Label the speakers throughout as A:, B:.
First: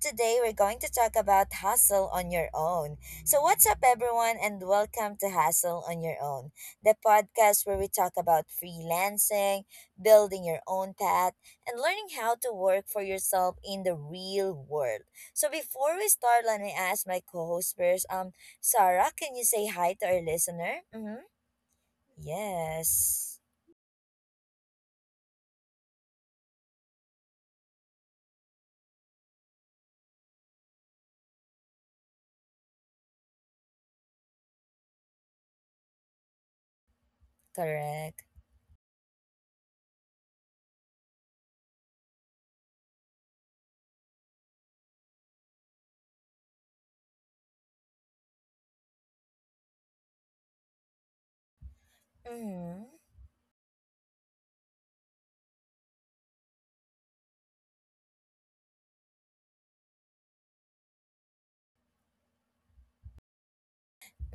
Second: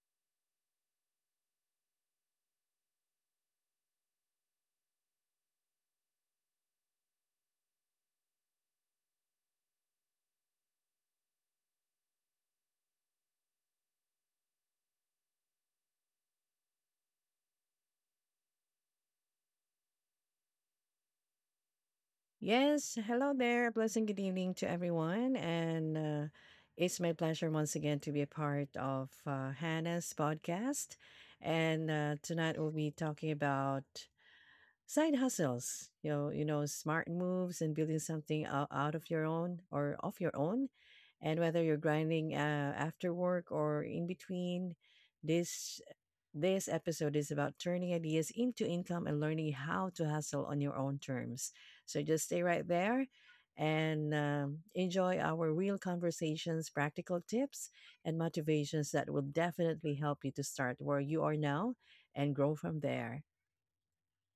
A: today we're going to talk about hustle on your own. So what's up everyone and welcome to Hustle on Your Own, the podcast where we talk about freelancing, building your own path, and learning how to work for yourself in the real world. So before we start, let me ask my co-host first. Sarah, can you say hi to our listener? Mhm.
B: Yes, hello
A: Yes.
B: there. A pleasant good evening to everyone. And It's my pleasure once again to be a part of Hannah's podcast. And tonight we'll be talking about side hustles, smart moves and building
A: Correct.
B: something out of your own or off your own. And whether you're grinding after work or in between, this this episode is about turning ideas into income and learning how to hustle on your own terms. So just stay right
A: Mhm.
B: there and enjoy our real conversations, practical tips, and motivations that will definitely help you to start where you are now and grow from there.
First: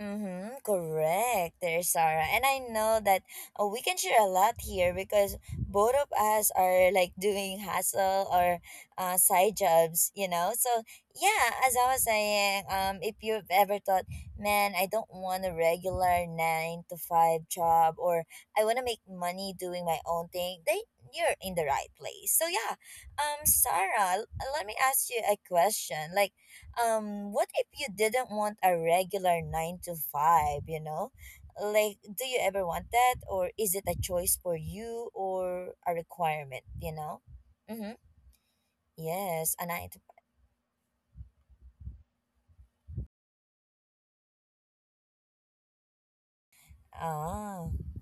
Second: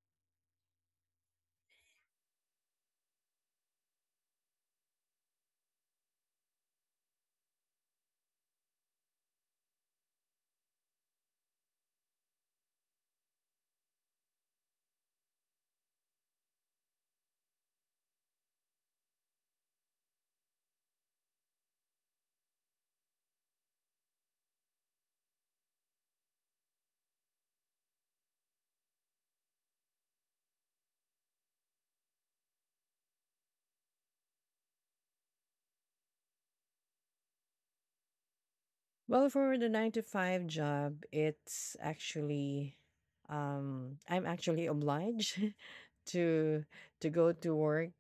A: Mm-hmm, correct there, Sarah. And I know that we can share a lot here because both of us are like doing hustle or side jobs, you know? So, yeah, as I was saying, if you've ever thought, man, I don't want a regular nine to five job or I want to make money doing my own thing, then you're in the right place. So, yeah, Sarah, let me ask you a question. Like, what if you didn't want a regular 9 to 5, you know, like do you ever want that, or is it a choice for you or a requirement, you know? Mm-hmm.
B: Well,
A: Yes,
B: for
A: a
B: the
A: 9
B: 9
A: to
B: to 5 job, it's actually I'm actually obliged to to go to
A: ah.
B: work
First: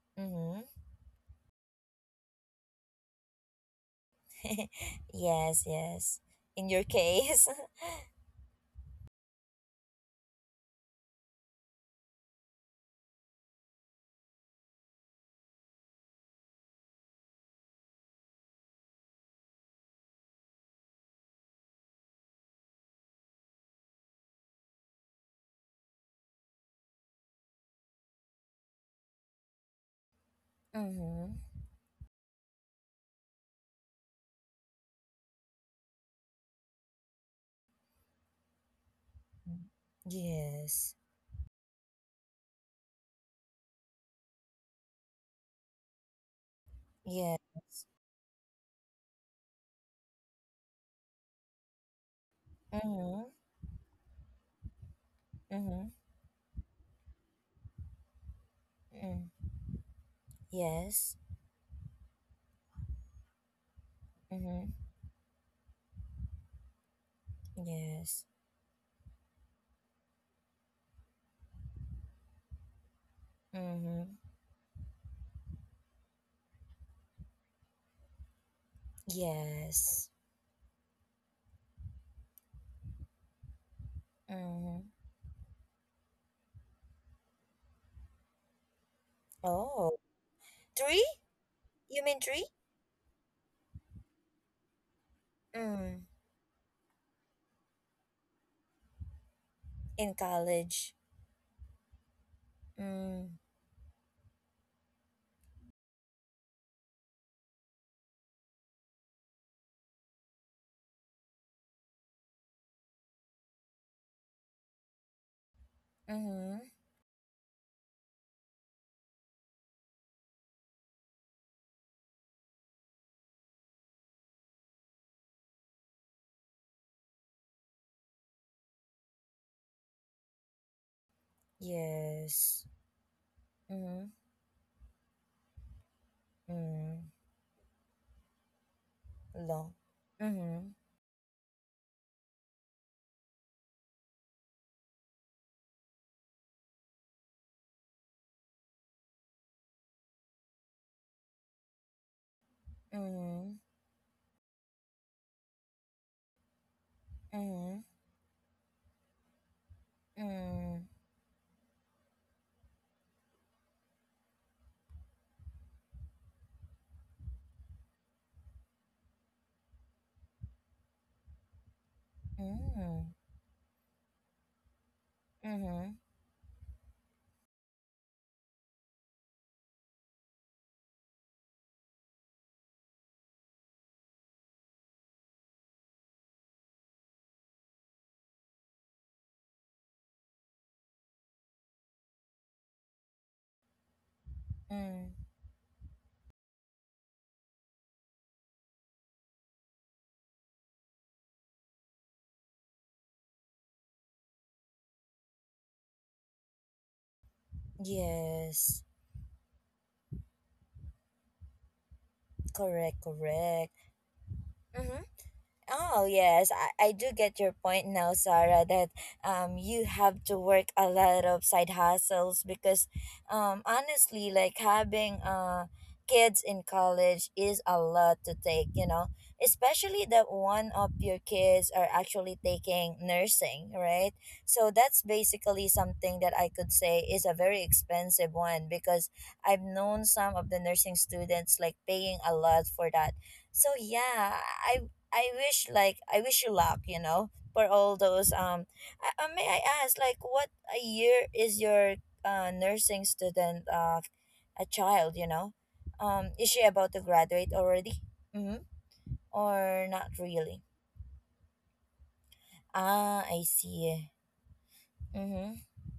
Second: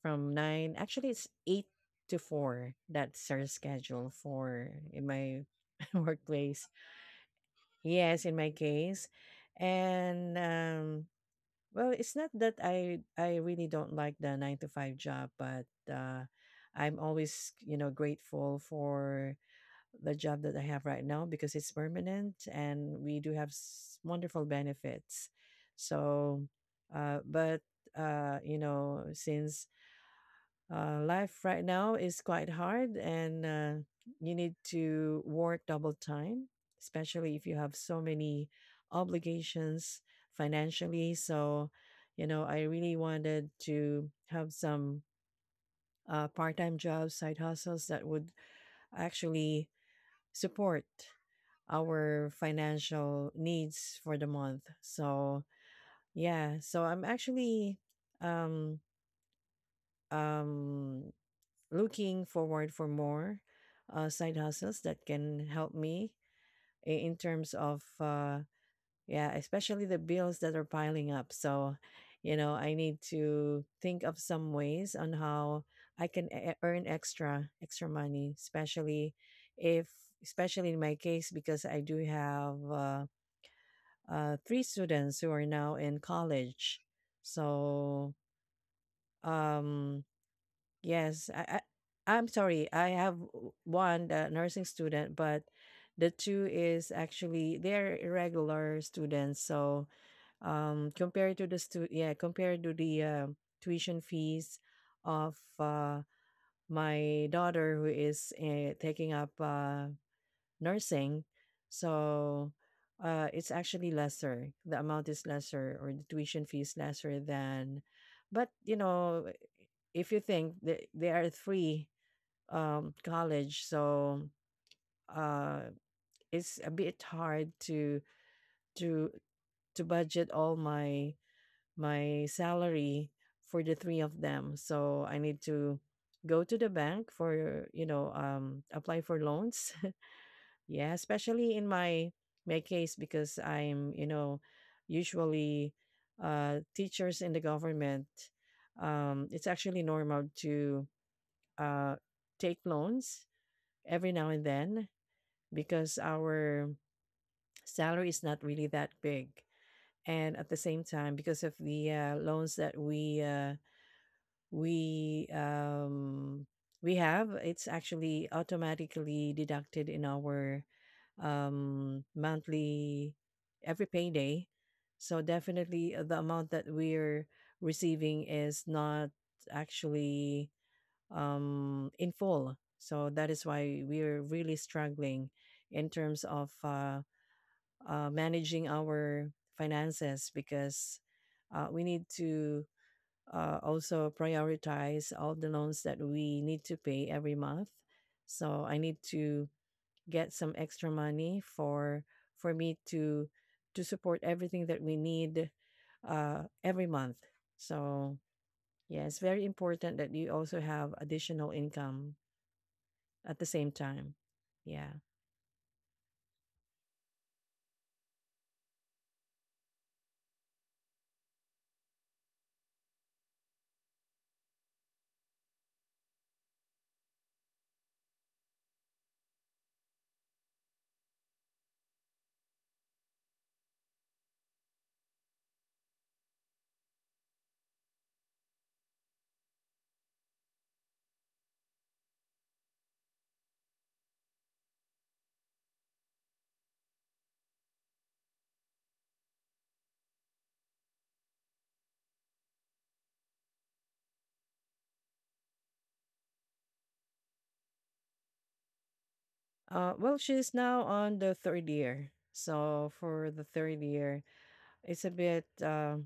B: from 9.
A: Mm-hmm.
B: Actually, it's 8 to 4. That's our schedule for in my
A: Yes, yes,
B: workplace.
A: in your case.
B: Yes, in my case. And well, it's not that I really don't like the 9 to 5 job, but I'm always, you know, grateful for the job that I have right now because it's permanent and we do have wonderful benefits. So, but you know, since
A: Mm-hmm.
B: life right now is quite hard and you need to work double time, especially if you have so many obligations
A: Yes.
B: financially. So, you know, I really wanted to have some part time jobs,
A: Yeah.
B: side hustles that would actually support our
A: Mm-hmm.
B: financial needs for the month. So
A: Mm-hmm.
B: yeah, so I'm actually um
A: Mm.
B: um
A: Yes.
B: looking forward for more side hustles
A: Mm-hmm.
B: that can help me in terms of
A: Yes.
B: yeah, especially the bills that are piling up. So, you know, I need to think
A: Mm-hmm.
B: of some ways on how I can earn extra money, especially if
A: Yes.
B: especially in my case because I do have three
A: Mm-hmm.
B: students who are now in college. So,
A: Oh.
B: um,
A: Three?
B: yes,
A: You mean
B: I'm
A: three?
B: sorry, I have one nursing student, but
A: Mm.
B: the two is actually they're irregular students. So,
A: In college.
B: compared to the yeah, compared to the
A: Mm.
B: tuition fees of my daughter who is taking up nursing. So it's actually lesser. The amount is lesser, or the tuition fee
A: Mm-hmm.
B: is lesser than. But you know, if you think that they are free college, so uh, it's a bit hard to to budget all my my
A: Yes.
B: salary for the three
A: Mm-hmm.
B: of them. So I need to go to the bank
A: Mm.
B: for you know apply for loans.
A: Long. Mm-hmm.
B: Yeah, especially in my my case because I'm, you know, usually teachers in the government, it's actually normal to uh, take loans
A: Mm-hmm.
B: every now and then because our
A: Mm-hmm.
B: salary is not really that big. And at the same
A: Mm.
B: time, because of the loans that we um we have, it's actually automatically deducted in our monthly
A: Mm-hmm.
B: every payday, so definitely
A: Mm-hmm.
B: the amount that we're receiving is not actually in full, so that is why we're really struggling in terms of managing our finances because we need to also prioritize
A: Mm.
B: all the loans that we need to pay every month. So I need to get some extra money for me to support everything that we need every month. So
A: Yes.
B: yeah, it's very important that you also have additional income
A: Correct,
B: at the same
A: correct.
B: time. Yeah.
A: Mm-hmm. Oh yes, I do get your point now, Sarah, that you have to work a lot of side hustles because honestly, like having kids in college is a lot to take, you know. Especially that one of your kids are actually taking nursing, right? So that's basically something that I could say is a very expensive one because I've known some of the nursing students like paying a lot for that. So yeah, I I wish, like I wish you luck, you know, for all those. May I ask like what a year is your nursing student, a child, you know? Is she about to graduate already? Mhm. Or not
B: Well, she's
A: really?
B: now on the 3rd year. So
A: Ah,
B: for the
A: I
B: third
A: see.
B: year, it's a bit.
A: Mhm.
B: Uh,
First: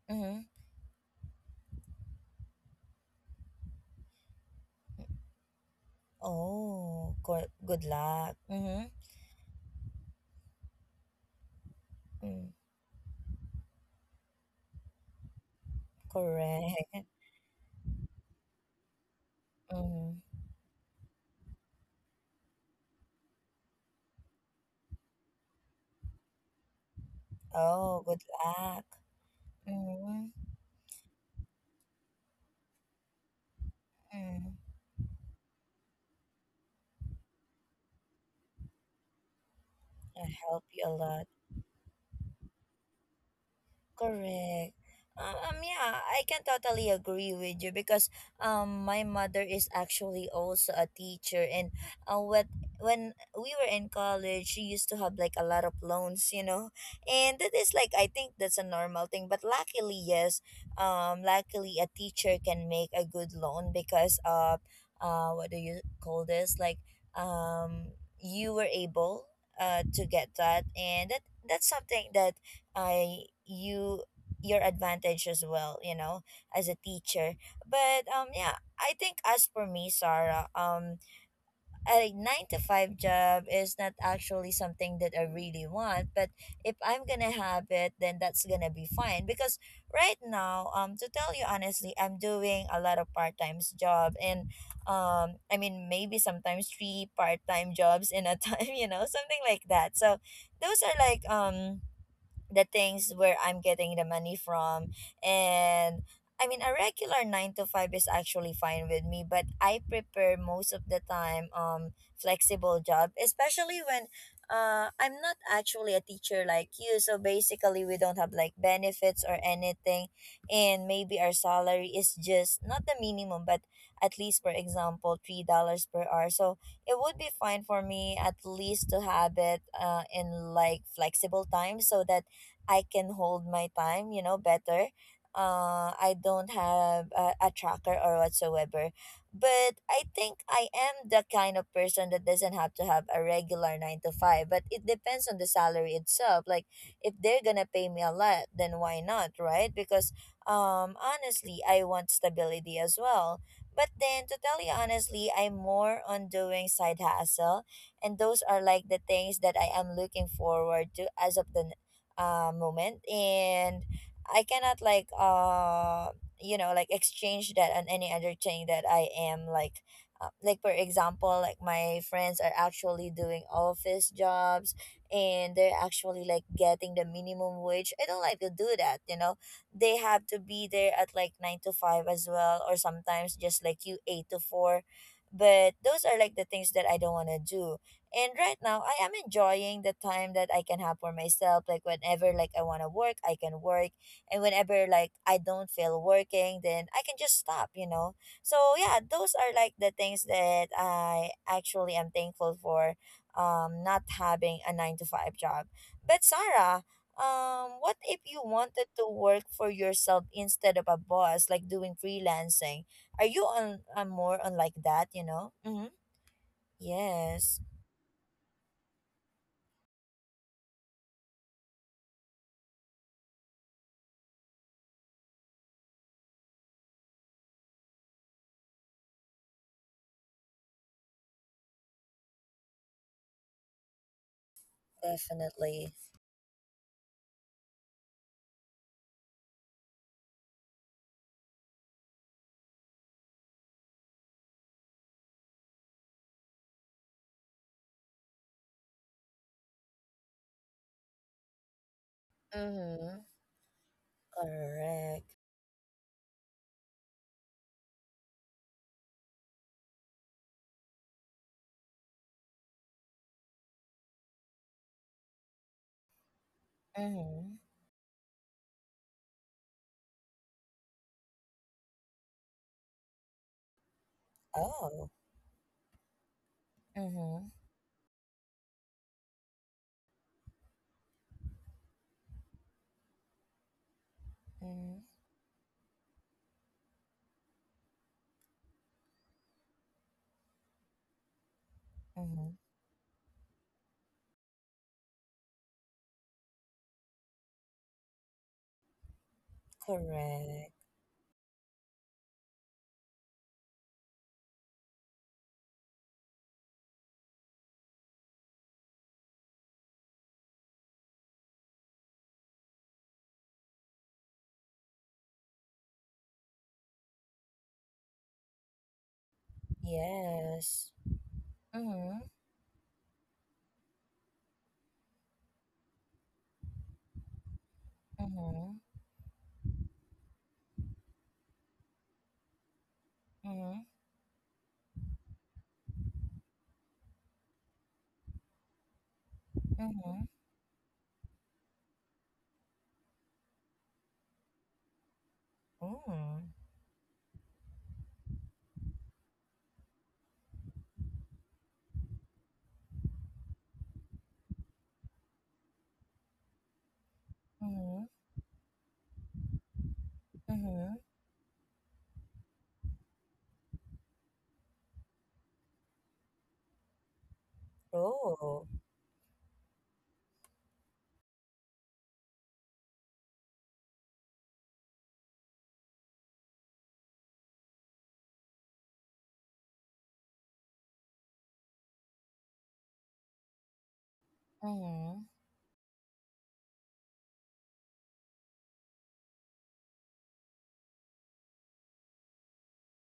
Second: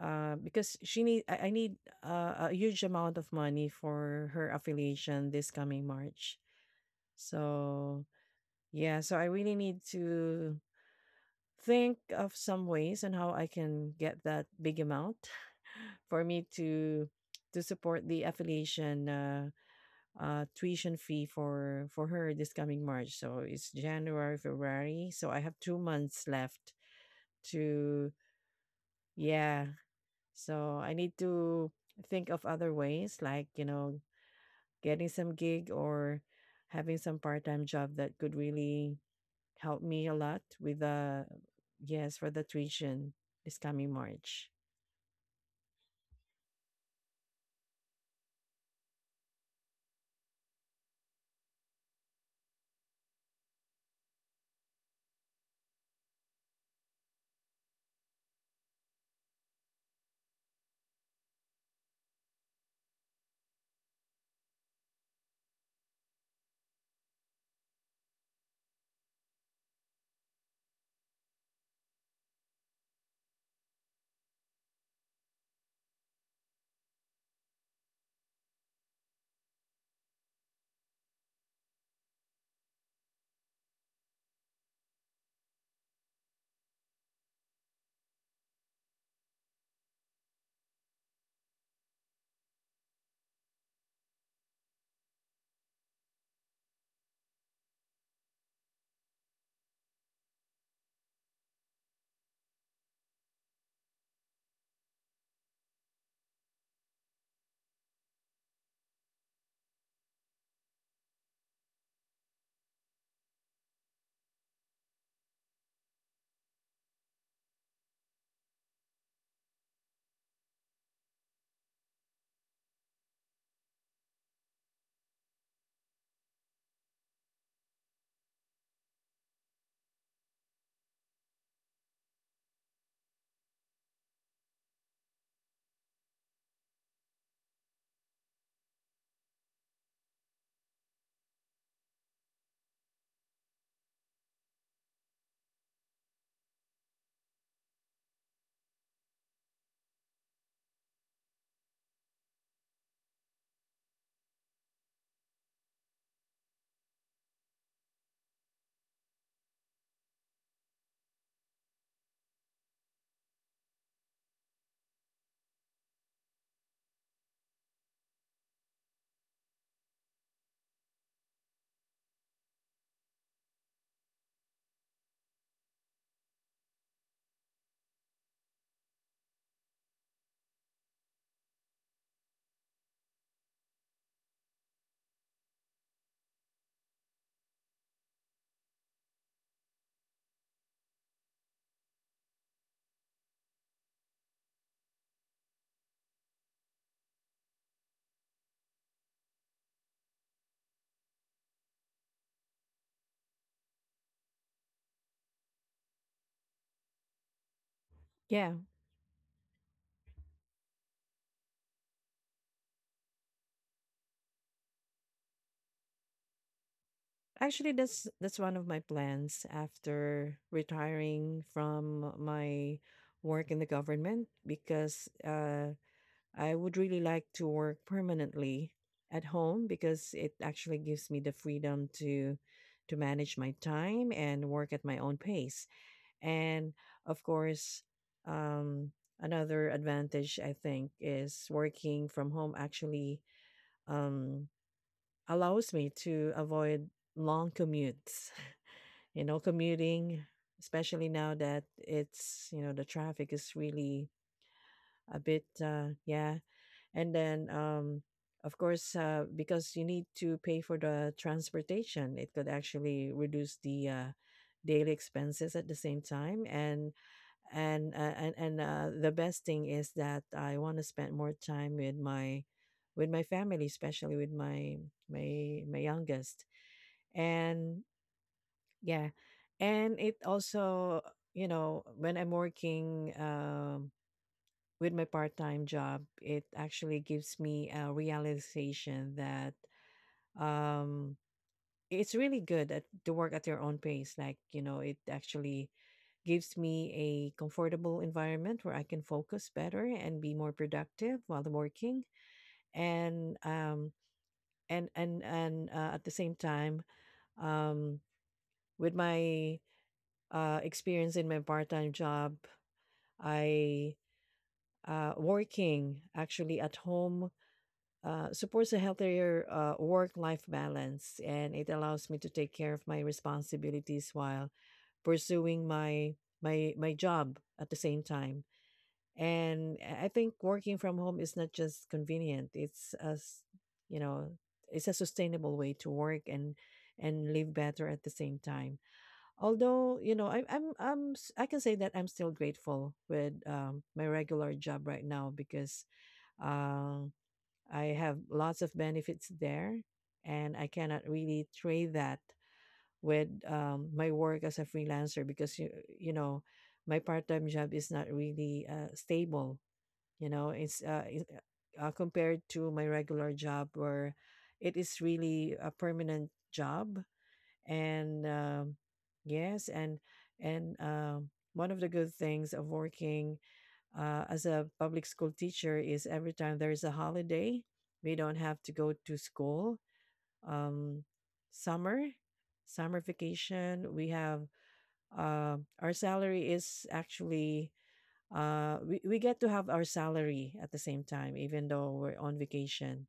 B: Uh,
A: Mhm.
B: Because she need I need a huge amount of money for her affiliation this coming March.
A: Oh, good
B: So
A: luck. Mhm.
B: yeah, so I really need to think of
A: Mm,
B: some ways on how I can get that big amount for me
A: correct.
B: to support the affiliation
A: Mhm.
B: tuition fee for her this coming March. So it's January, February. So I have 2 months left
A: Oh,
B: to
A: good luck.
B: yeah.
A: Mhm.
B: So I need to think of other ways, like, you know,
A: Mm.
B: getting some gig or having some part time job that could really help me a
A: I
B: lot
A: help you
B: with
A: a lot.
B: the, yes, for the tuition this coming March.
A: Correct. Yeah, I can totally agree with you because my mother is actually also a teacher, and what when we were in college, she used to have like a lot of loans, you know, and that is like, I think that's a normal thing. But luckily, yes, luckily a teacher can make a good loan because of what do you call this? Like um, you were able to get that, and that's something that I you your advantage as well, you know, as a teacher. But yeah, I think as for me, Sarah, a nine to five job is not actually something that I really want, but if I'm gonna have it, then that's gonna be fine because right now, to tell you honestly, I'm doing a lot of part-time job, and maybe sometimes three part-time jobs in a time, you know, something like that. So those are like the things where I'm getting the money from. And I mean, a regular nine to five is actually fine with me, but I prepare most of the time flexible job, especially when I'm not actually a teacher like you. So basically, we don't have like benefits or anything, and maybe our salary is just not the minimum, but at least, for example, $3 per hour. So it would be fine for me at least to have it in like flexible time so that I can hold my time, you know, better. I don't have a tracker or whatsoever. But I think I am the kind of person that doesn't have to have a regular nine to five, but it depends on the salary itself. Like, if they're gonna pay me a lot, then why not, right? Because honestly, I want stability as well. But then, to tell you honestly, I'm more on doing side hustle, and those are like the things that I am looking forward to as of the moment, and I cannot like exchange that on any other thing that I am like. Like, for example, like my friends are actually doing office jobs, and they're actually like getting the minimum wage. I don't like to do that, you know. They have to be there at like 9 to 5 as well, or sometimes just like you, 8 to 4. But those are like the things that I don't want to do, and right now, I am enjoying the time that I can have for myself. Like whenever like I want to work, I can work, and whenever like I don't feel working, then I can just stop. So yeah, those are like the things that I actually am thankful for. Not having a nine to five job. But Sarah, what if you
B: Yeah.
A: wanted to work for yourself instead of a boss, like doing freelancing? Are you on more on like that, you know? Mm-hmm. Yes.
B: Actually, that's one of my plans after retiring from my work in the government because I would really like to work permanently at home because it actually gives me the freedom to manage my time and work at my own pace.
A: Definitely.
B: And of course, um, another advantage I think is working from home actually um, allows me to avoid long commutes. You know, commuting, especially now that it's you know the
A: Mm-hmm.
B: traffic is really a
A: Correct.
B: bit yeah, and then of course because you need to pay for the transportation, it could actually reduce the daily expenses at the same time. and
A: Mm-hmm.
B: and uh, and, and uh, the best thing is that I want to spend more time with my family, especially with my
A: Oh.
B: my youngest.
A: Mm-hmm.
B: And yeah, and it also, you know, when I'm working with
A: Mm-hmm.
B: my part-time job, it actually gives me a realization that um it's really
A: Mm-hmm.
B: good at to work at your own pace. Like, you know, it actually gives me a comfortable environment where I can focus better and be more
A: Correct.
B: productive while I'm working. And at the same time, um with my experience in my part-time job, I working actually at home supports a healthier work-life
A: Yes.
B: balance, and it allows me
A: Mm-hmm.
B: to take care of my responsibilities while pursuing my job at the same time.
A: Mm-hmm.
B: And I think working from home is not just convenient; it's as you know, it's a sustainable way to work and live better at the same time. Although you know,
A: Mm-hmm.
B: I can say that I'm still grateful with my regular job right now because.
A: Mm-hmm.
B: Um, I have lots of benefits there, and I cannot really trade that with my work as a freelancer because you know my part-time job is
A: Mm-hmm.
B: not really stable. You know,
A: Mm-hmm. Mm-hmm.
B: compared to my regular job where it is really a permanent job, and
A: Oh.
B: yes, and one of the good things of working as a public school teacher is every time there is a holiday, we don't have to go to school. Um, summer, summer vacation, we have
A: Mm-hmm.
B: our salary is actually we get to have our salary at the same time, even though we're on vacation.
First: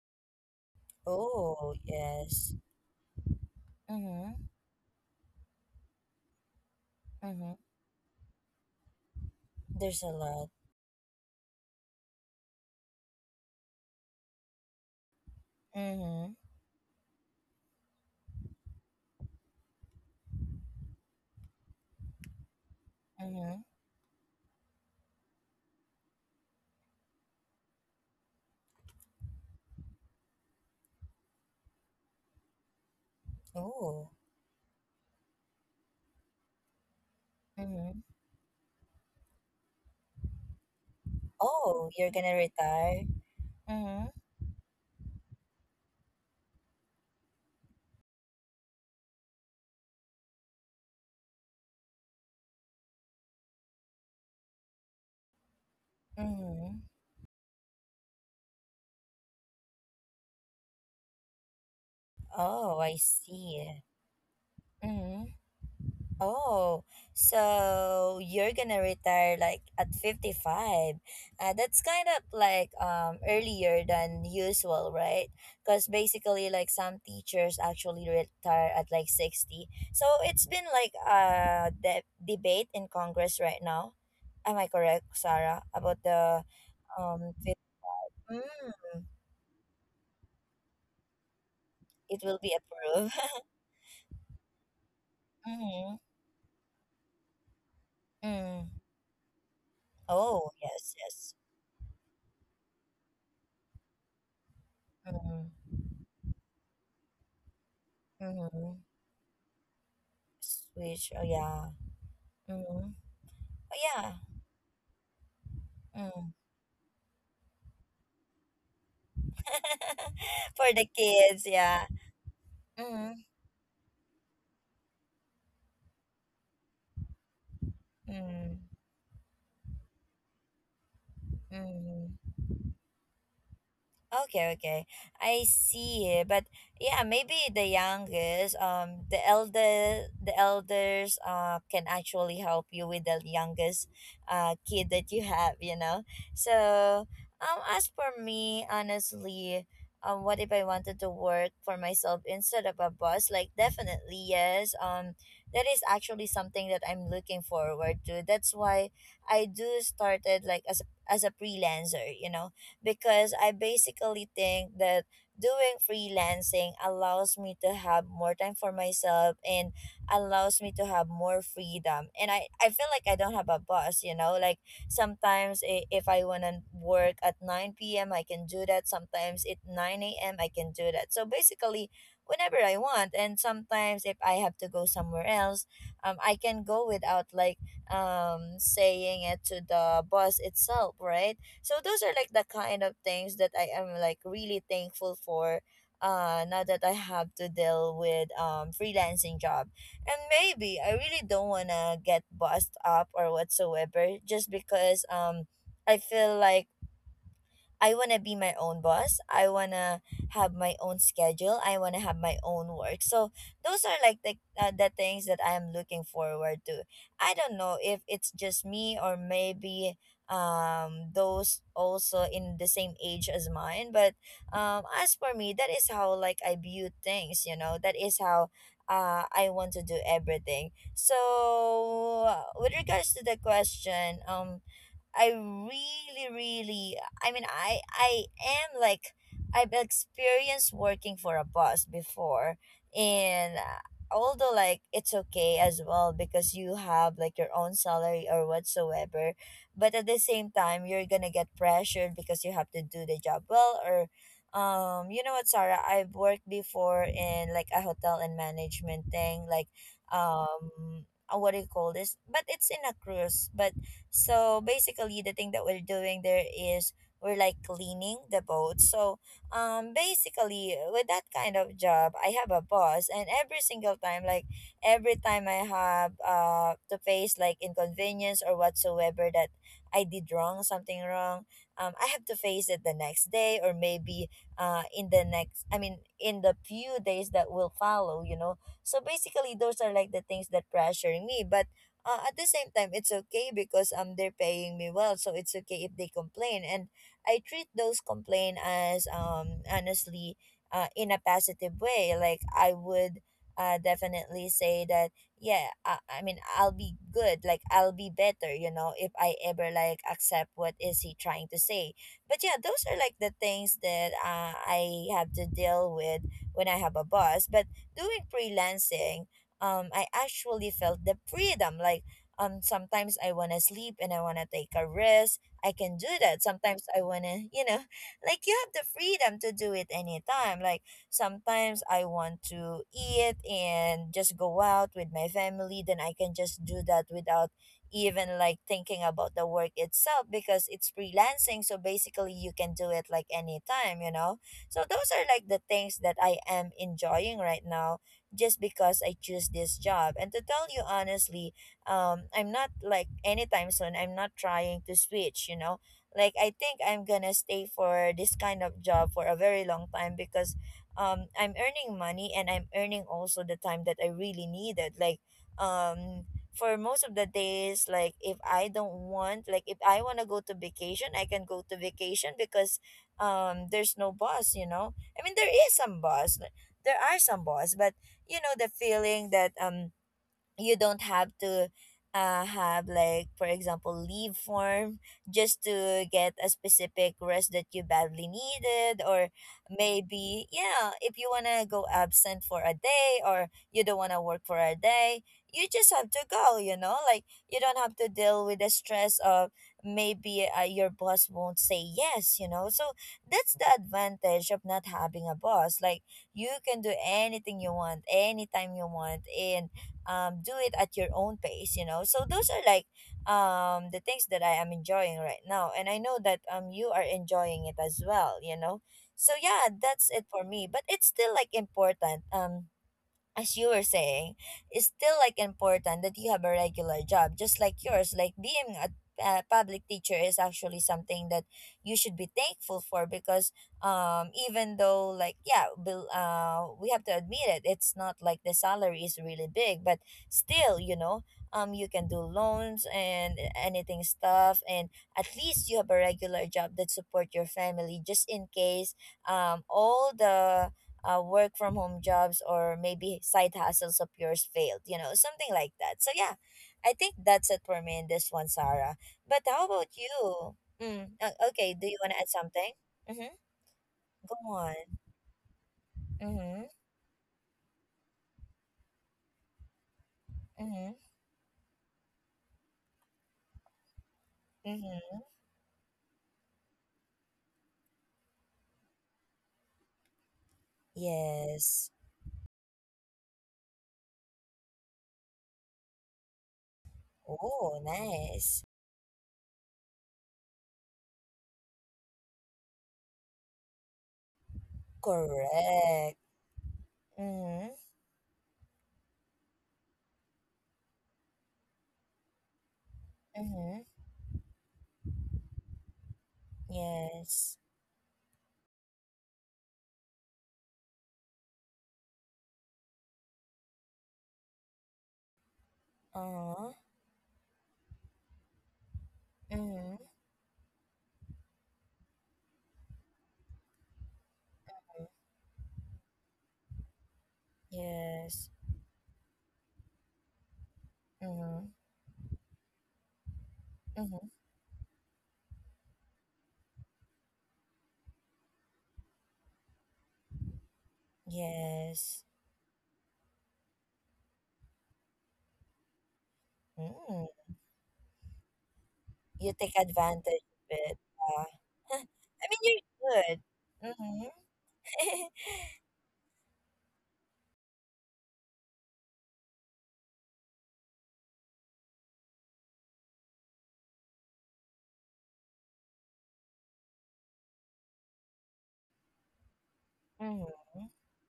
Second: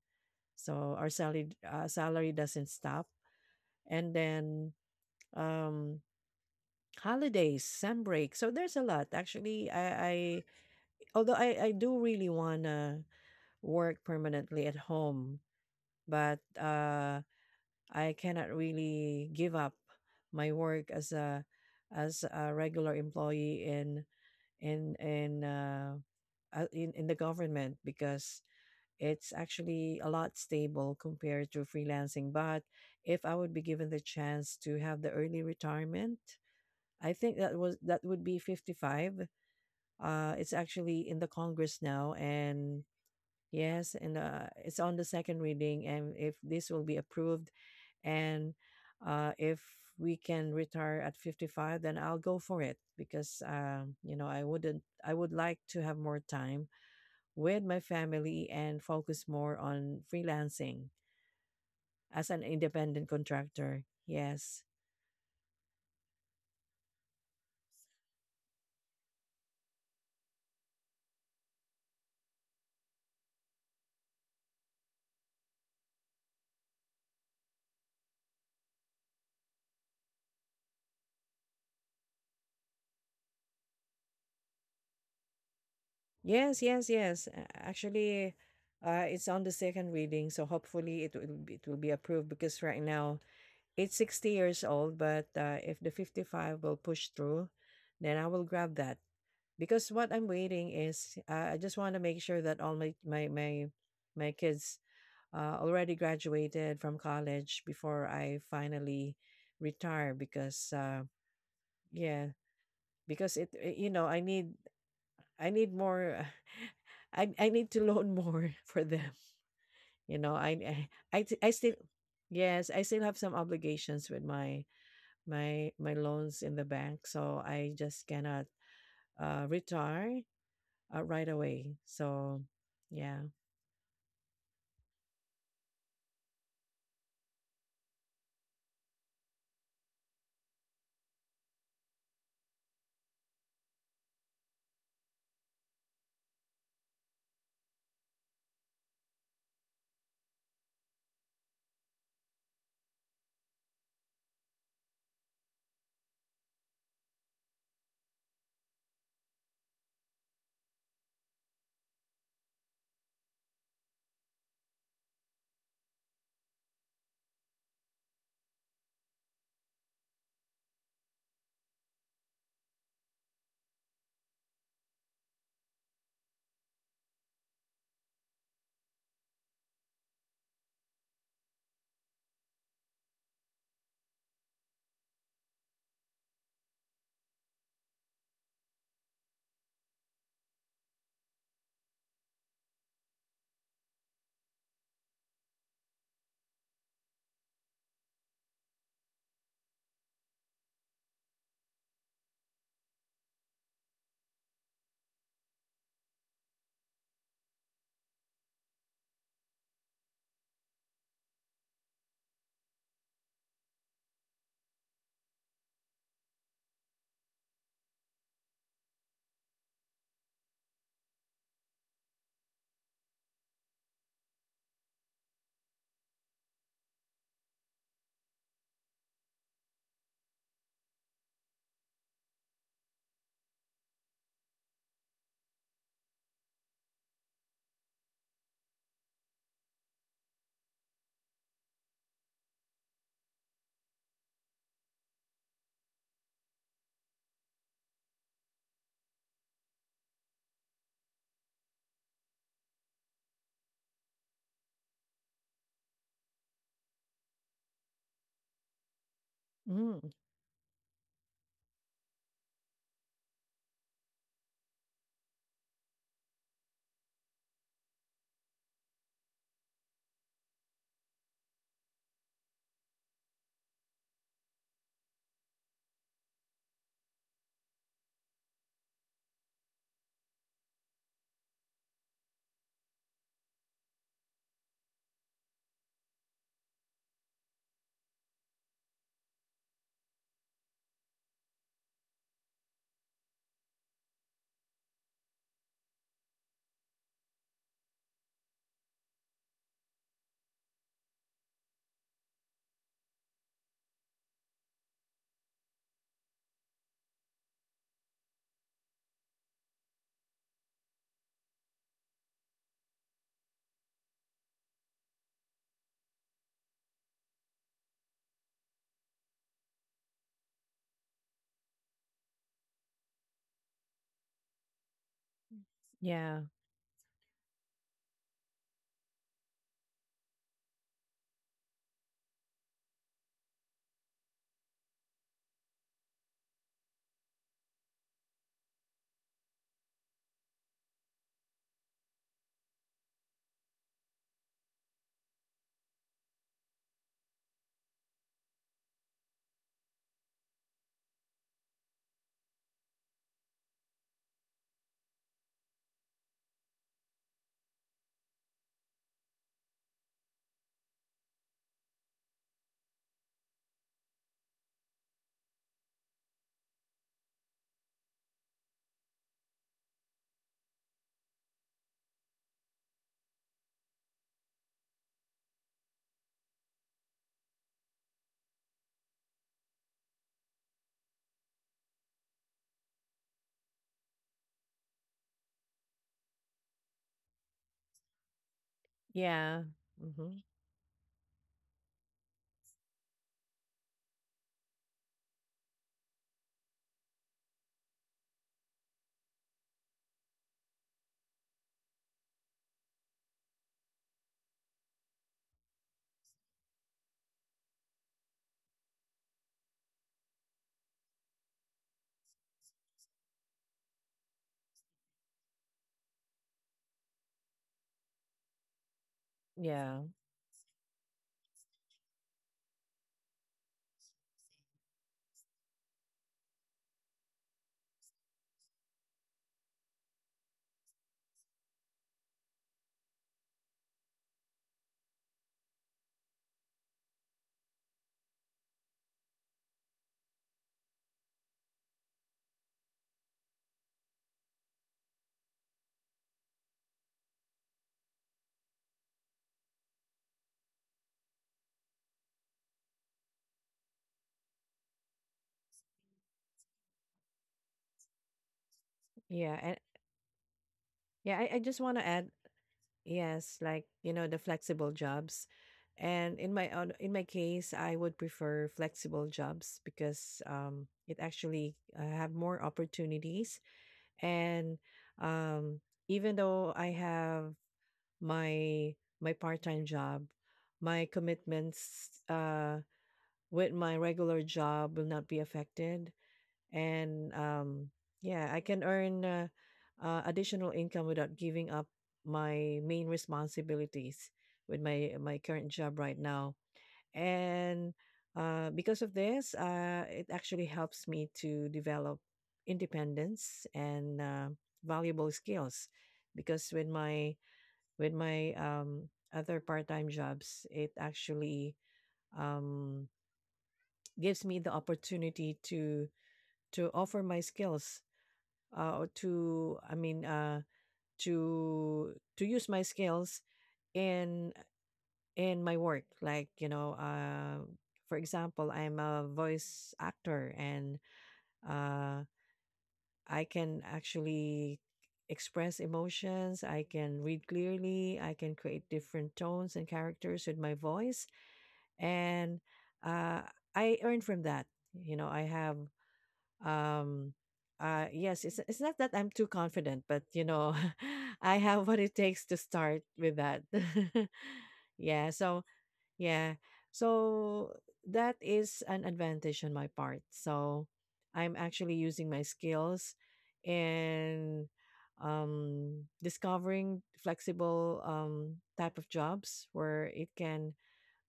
B: So our
A: Oh,
B: salary
A: yes.
B: doesn't stop, and
A: Mm-hmm.
B: then um,
A: Mm-hmm.
B: holidays, sun break. So there's a lot actually.
A: There's a
B: I
A: lot.
B: although I do really wanna work permanently at home,
A: Mm-hmm.
B: but I cannot really give up my work as a regular
A: Mm-hmm.
B: employee in in uh, in the government because it's actually a lot stable compared to freelancing. But if I would be given the
A: Oh.
B: chance to have the early retirement, I think that was
A: Mm-hmm.
B: that would be 55. It's actually in the Congress
A: Oh, you're
B: now,
A: gonna
B: and
A: retire?
B: yes,
A: Mm-hmm.
B: and it's on the second reading, and if this will be approved, and if we can retire at 55, then I'll go for it because you know I wouldn't. I would like to have more time
A: Mm-hmm.
B: with my family and focus more on freelancing as an
A: Oh, I
B: independent
A: see.
B: contractor. Yes,
A: Mm-hmm. Oh, so you're gonna retire like at 55. That's kind of like earlier than usual, right? Because basically like some teachers actually retire at like 60. So it's been like a debate in Congress right now. Am I correct, Sarah, about the
B: yes, yes,
A: um
B: yes.
A: fif-
B: Actually,
A: mm,
B: it's on the second reading, so hopefully it will be
A: it
B: approved
A: will be
B: because right
A: approved.
B: now it's 60 years old, but if the
A: Mm-hmm.
B: 55 will push through, then I will
A: Mm.
B: grab that. Because what I'm
A: Oh,
B: waiting
A: yes,
B: is
A: yes.
B: I just want to make sure that all my kids
A: Mm-hmm.
B: already graduated from college before I
A: Mm-hmm.
B: finally retire. Because
A: Switch. Oh, yeah.
B: yeah,
A: Mm.
B: because
A: Oh,
B: you know
A: yeah.
B: I need more.
A: Mm.
B: I need to loan more for them. You know,
A: For the kids,
B: I still
A: yeah.
B: yes, I still
A: Mm.
B: have some obligations with my loans in the bank, so I just cannot
A: Mm.
B: retire right away.
A: Mm.
B: So, yeah,
A: Okay, okay. I see. But yeah, maybe the youngest, the elders, can actually help you with the youngest, kid that you have, you know. So, as for me, honestly, what if I wanted to work for myself instead of a boss? Like, definitely yes. That is actually something that I'm looking forward to. That's why I do started like as as a freelancer. You know, because I basically think that doing freelancing allows me to have more time for myself and allows me to have more freedom. And I feel like I don't have a boss, you know, like sometimes if I want to work at 9 p.m., I can do that. Sometimes at 9 a.m., I can do that. So basically, whenever I want. And sometimes if I have to go somewhere else, I can go without like saying it to the boss itself, right? So those are like the kind of things that I am like really thankful for now that I have to deal with freelancing job. And maybe I really don't wanna get bossed up or whatsoever just because I feel like I want to be my own boss. I want to have my own schedule. I want to have my own work. So those are like the things that I am looking forward to. I don't know if it's just me or maybe those also in the same age as mine, but as for me, that is how like I view things, you know, that is how I want to do everything. So with regards to the question, I really, really, I mean, I am like, I've experienced working for a boss before, and although like it's okay as well because you have like your own salary or whatsoever, but at the same time you're gonna get pressured because you have to do the job well or. You know what, Sarah? I've worked before in like a hotel and management thing, like
B: mm
A: um, what do you call this? But it's in a cruise. But so basically, the thing that we're doing there is we're like cleaning the boat. So basically, with that kind of job, I have a boss, and every single time, like every time I have to face like inconvenience or whatsoever that I did wrong, something wrong, I have to face it the next day, or maybe in the next, I mean, in the few days that will follow, you know. So basically, those are like the things that pressure me, but at the same time it's okay because they're paying me well, so it's okay if they complain. And I treat those complain as honestly, in a positive way. Like I would definitely say that yeah, I mean, I'll be good, like I'll be better you know if I ever like accept what is he trying to say. But yeah, those are like the things that I have to deal with when I have a boss. But doing freelancing, I actually felt the freedom. Like sometimes I want to sleep and I want to take a rest, I can do that.
B: yeah,
A: Sometimes I want to like you have the freedom to do it anytime. Like sometimes I want to eat and just go out with my family, then I can just do that without even like thinking about the work itself, because it's freelancing, so basically you can do it like anytime you know. So those are like the things that I am enjoying right now, just because I choose this job. And to tell you honestly, I'm not like anytime soon, I'm not trying to switch, you know. Like I think I'm gonna stay for this kind of job for a very long time because I'm earning money and I'm earning also the time that I really needed. Like um for most of the days, like if I don't want, like if I want to go to vacation, I can go to vacation because there's no boss, you know. I mean, there is some boss like, there are some boss, but you know, the feeling that you don't have to have, like for example, leave form just to get a specific rest that you badly needed, or
B: yeah, hmm
A: maybe yeah, if you want to go absent for a day or you don't want to work for a day, you just have to go, you know. Like you don't have to deal with the stress of maybe your boss won't say yes, you know. So that's the advantage of not having a boss. Like you can do anything you want anytime you want, in do it at your own pace, you know. So those are like the things that I am enjoying right now, and I know that you are enjoying it as well you know. So yeah,
B: yeah,
A: that's it for me, but it's still like important, as you were saying, it's still like important that you have a regular job, just like yours. Like being a public teacher is actually something that you should be thankful for because even though like yeah bill we have to admit it, it's not like the salary is really big, but still you know, you can do loans and anything stuff, and at least you have a regular job that support your family just in case all the work from home jobs or maybe side hustles of yours failed, you know, something like that. So yeah, I think that's it for me in this one, Sarah. But
B: yeah,
A: how
B: and
A: about you? Mm,
B: yeah. I
A: okay,
B: just
A: do you
B: want to
A: want to add
B: add,
A: something? Mm-hmm.
B: yes, like you know, the
A: Go on.
B: flexible jobs, and in
A: Mm-hmm.
B: my own, in my case, I would prefer flexible jobs because
A: Mm-hmm.
B: it actually have more opportunities, and
A: Mm-hmm.
B: um even though I have my my part-time job, my
A: Yes.
B: commitments with my regular job will not be affected. And
A: Oh,
B: yeah, I
A: nice.
B: can earn additional income without giving up my main responsibilities with my my current job
A: Correct.
B: right now.
A: Mm-hmm.
B: And because of this, it actually helps me to develop independence
A: Mm-hmm.
B: and valuable skills. Because with my
A: Yes.
B: with my other part-time jobs, it actually um, gives me the opportunity to
A: Uh-huh.
B: offer my skills or to
A: Mm-hmm.
B: I mean to use my skills in in my work. For
A: Yes.
B: example, I'm a voice actor and
A: Mm-hmm.
B: uh, I can
A: Mm-hmm.
B: actually express emotions. I can read clearly. I can create different tones and characters with my voice
A: Yes.
B: and uh, I earn from that. You know, I have
A: Mm.
B: um, yes, it's not that I'm too
A: You take
B: confident,
A: advantage
B: but
A: of it. Yeah.
B: I have what it
A: I
B: takes
A: mean,
B: to start
A: you're
B: with
A: good.
B: that.
A: Mm-hmm.
B: Yeah, so yeah, so that is an advantage on my part. So I'm actually using my skills and discovering flexible type of jobs where it can
A: Mm-hmm.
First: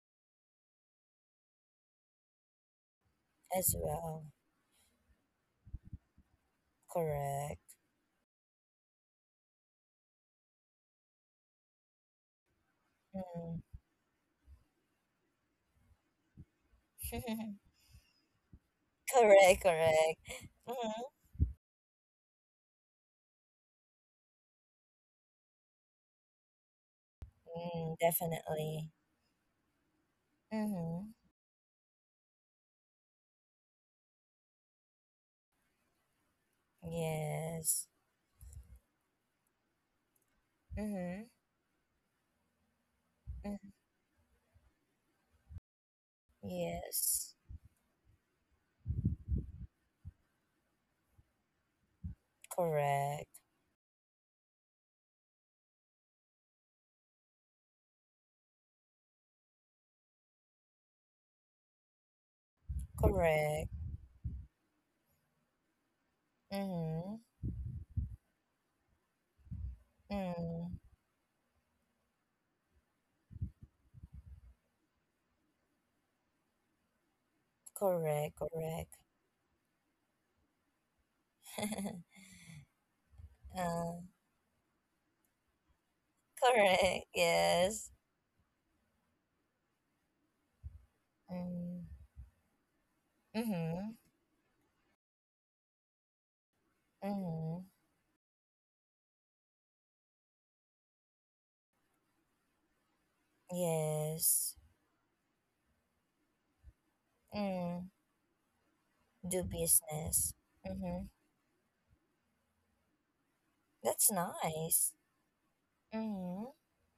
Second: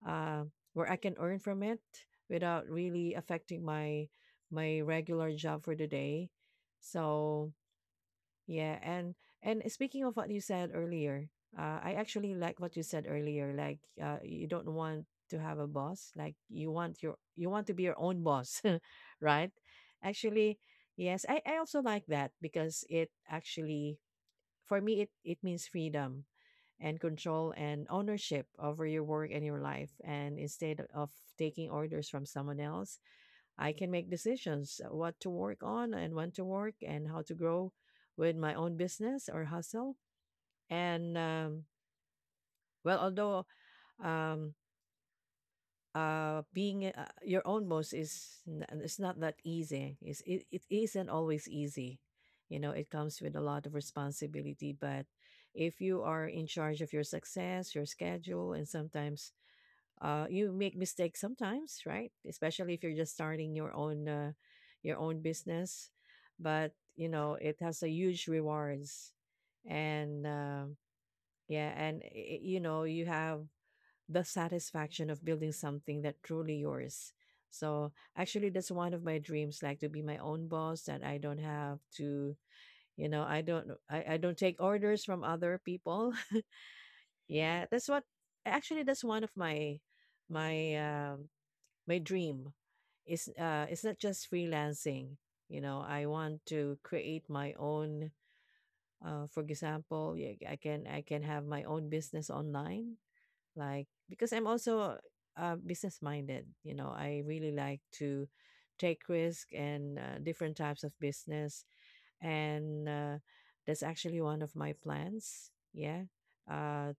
B: uh, where I can earn from it without really affecting
A: As
B: my
A: well.
B: my regular job for the day. So
A: Correct.
B: yeah, and speaking of what you said earlier, I actually like what you said earlier.
A: Mm-hmm.
B: Like you don't want to have a boss, like you want to be your own boss, right?
A: Correct, correct.
B: Actually,
A: Mm-hmm.
B: yes, I also like that because it actually for me it means freedom and control and
A: Mm,
B: ownership over
A: definitely.
B: your work and your life. And instead
A: Mm-hmm.
B: of taking orders from someone else, I can make decisions what to work on and when to work and how to grow
A: Yes.
B: with my own business or hustle. And
A: Mm-hmm.
B: well, although
A: Mm.
B: um, being
A: Yes.
B: your own boss it's not that easy. It isn't always easy. You know, it comes with a
A: Correct.
B: lot of responsibility, but if you are in charge of your success, your schedule, and sometimes you make mistakes sometimes, right? Especially if you're just starting
A: Correct.
B: your own business, but you
A: Mm-hmm.
B: know it has a huge rewards, and
A: Mm.
B: yeah, and i- you know you have the satisfaction of building something that truly yours. So
A: Correct,
B: actually, that's one
A: correct.
B: of my dreams, like to be my own boss, that I don't have to, you know, I don't,
A: uh,
B: I, I don't take orders from other people.
A: Correct,
B: Yeah, that's
A: yes.
B: what. Actually, that's one of my my um
A: Mm.
B: dream is it's
A: Mm-hmm.
B: not just freelancing. You know, I want to create my
A: Mm-hmm.
B: own. For example, yeah, I can have my own business online like because I'm
A: Yes.
B: also business minded. You know, I really like
A: Mm.
B: to take
A: Do
B: risk and
A: business.
B: different types of
A: Mm-hmm.
B: business, and that's
A: That's
B: actually one of my
A: nice.
B: plans. Yeah,
A: Mm-hmm.
B: uh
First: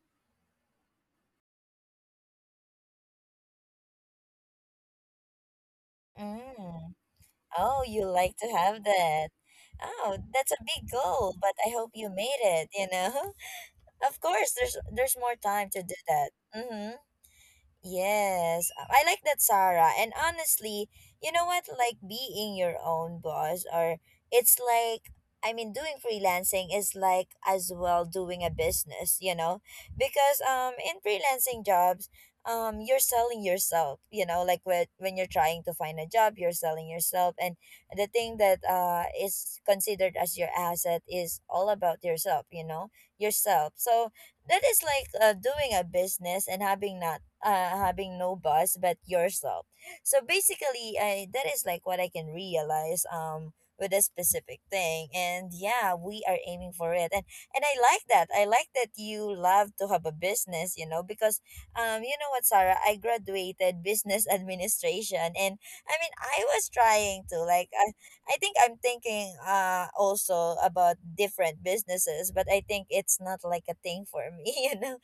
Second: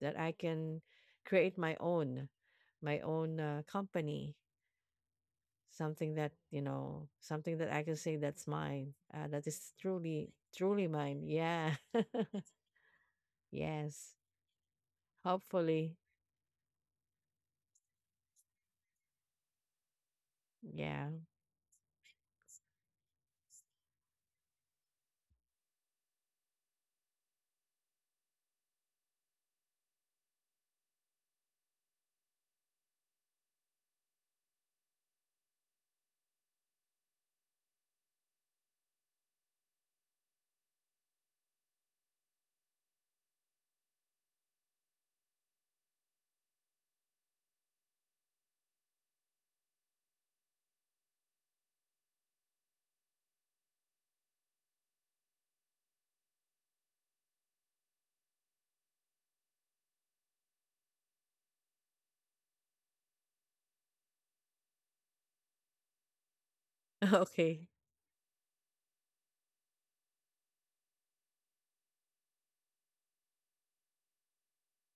B: that I can create my own company, something that you
A: Mm.
B: know something that
A: Oh,
B: I can
A: you
B: say
A: like to
B: that's
A: have
B: mine,
A: that.
B: that is
A: Oh,
B: truly
A: that's a big
B: truly mine.
A: goal, but I
B: Yeah.
A: hope you made it, you know? Of
B: Yes,
A: course, there's more time to do
B: hopefully.
A: that. Mm-hmm. Yes, I like that, Sarah. And honestly,
B: Yeah.
A: you know what? Like being your own boss, or it's like, I mean, doing freelancing is like as well doing a business, you know? Because in freelancing jobs, you're selling yourself, you know, like when, you're trying to find a job, you're selling yourself. And the thing that is considered as your asset is all about yourself, you know, yourself. So, that is like doing a business and having not having no boss but yourself. So basically, I that is like what I can realize with a specific thing. And yeah, we are aiming for it, and I like that, I like that you love to have a business, you know. Because you know what, Sarah, I graduated business administration. And I mean, I was trying to like
B: Okay.
A: I think I'm thinking also about different businesses, but I think it's not like a thing for me, you know.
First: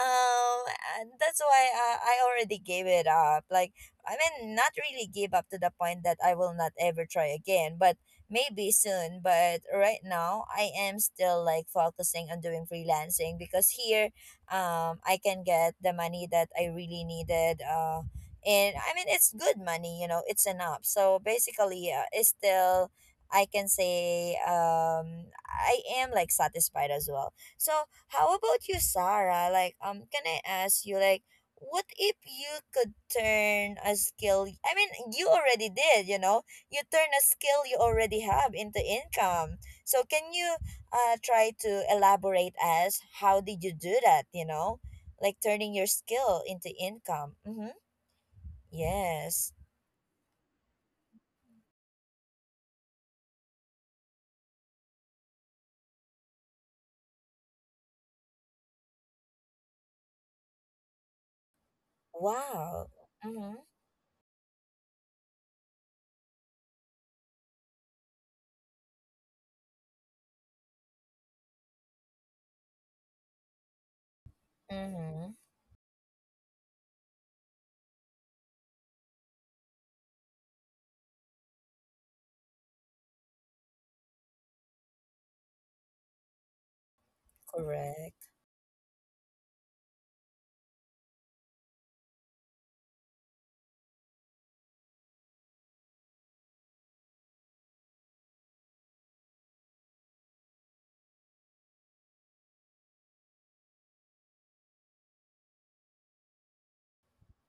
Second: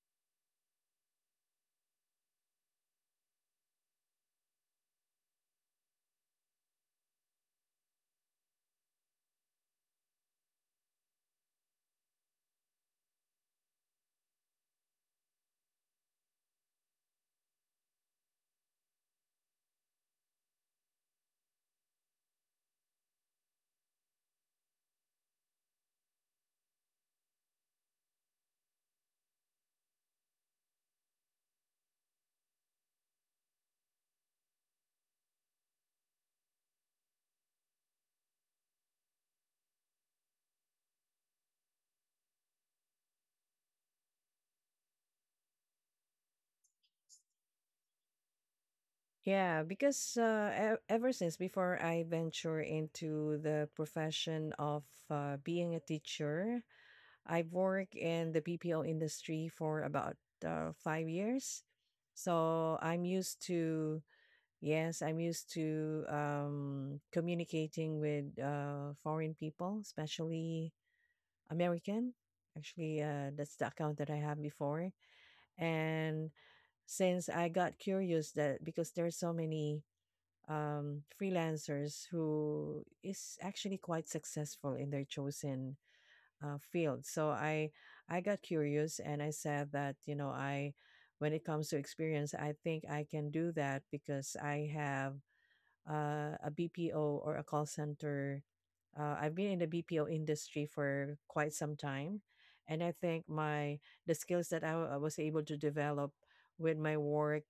A: Um, and that's why I already gave it up. Like I mean, not really give up to the point that I will not ever try again, but maybe soon. But right now, I am still like focusing on doing freelancing because here, I can get the money that I really needed. And I mean, it's good money, you know, it's enough. So basically it's still, I can say I am like satisfied as well. So how about you, Sarah? Like can I ask you, like what if you could turn a skill, I mean, you already did, you know, you turn a skill you already have into income. So can you try to elaborate as how did you do that, you know, like turning your skill into income. Mm-hmm. Yes.
B: Yeah, because ever since before I venture into the profession of being a teacher, I've worked in the BPO industry for about 5 years. So
A: Wow.
B: I'm used
A: Mm-hmm.
B: to. Yes, I'm used to communicating with foreign people, especially American. Actually, that's the account that I have before.
A: Mm-hmm.
B: And since I got curious that because there are so many freelancers who is actually quite successful in their chosen field, so I
A: Correct.
B: got curious and I said that you know I when it comes to experience, I think I can do that because I have a BPO or a call center. I've been in the BPO industry for quite some time, and I think my the skills that I was able to develop with my work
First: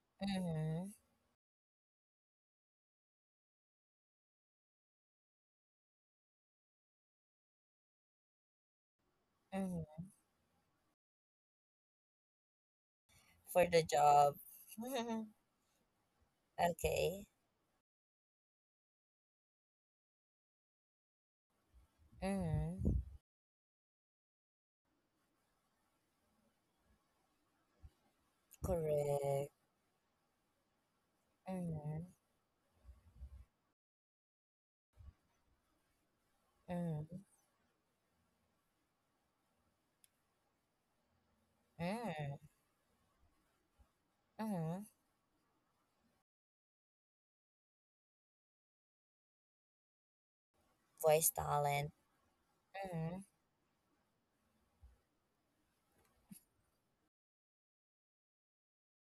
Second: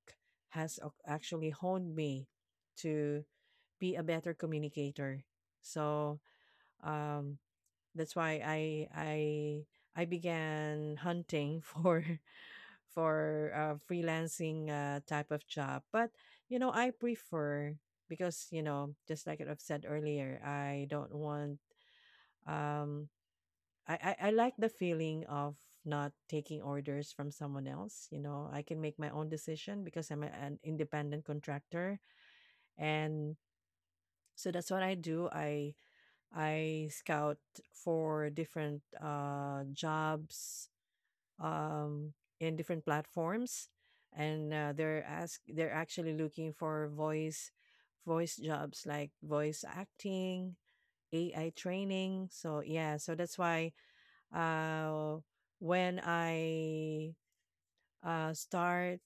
B: has
A: Mm-hmm.
B: ac- actually honed me to be a better communicator. So um, that's why I
A: Mm-hmm.
B: began hunting for
A: For the job.
B: freelancing type of job. But you know, I
A: Okay.
B: prefer because you know, just like I've said earlier, I don't want.
A: Mm-hmm.
B: Um, I I like the feeling of not taking orders from someone else. You know, I can make my own
A: Correct.
B: decision because I'm an independent contractor,
A: Mm-hmm.
B: and so that's what I do. I
A: Mm-hmm.
B: scout for different jobs um,
A: Mm-hmm.
B: in different platforms, and
A: Mm-hmm.
B: they're actually looking for voice jobs like voice acting,
A: Voice
B: AI
A: talent.
B: training. So yeah, so
A: Mm-hmm.
B: that's why uh, when I start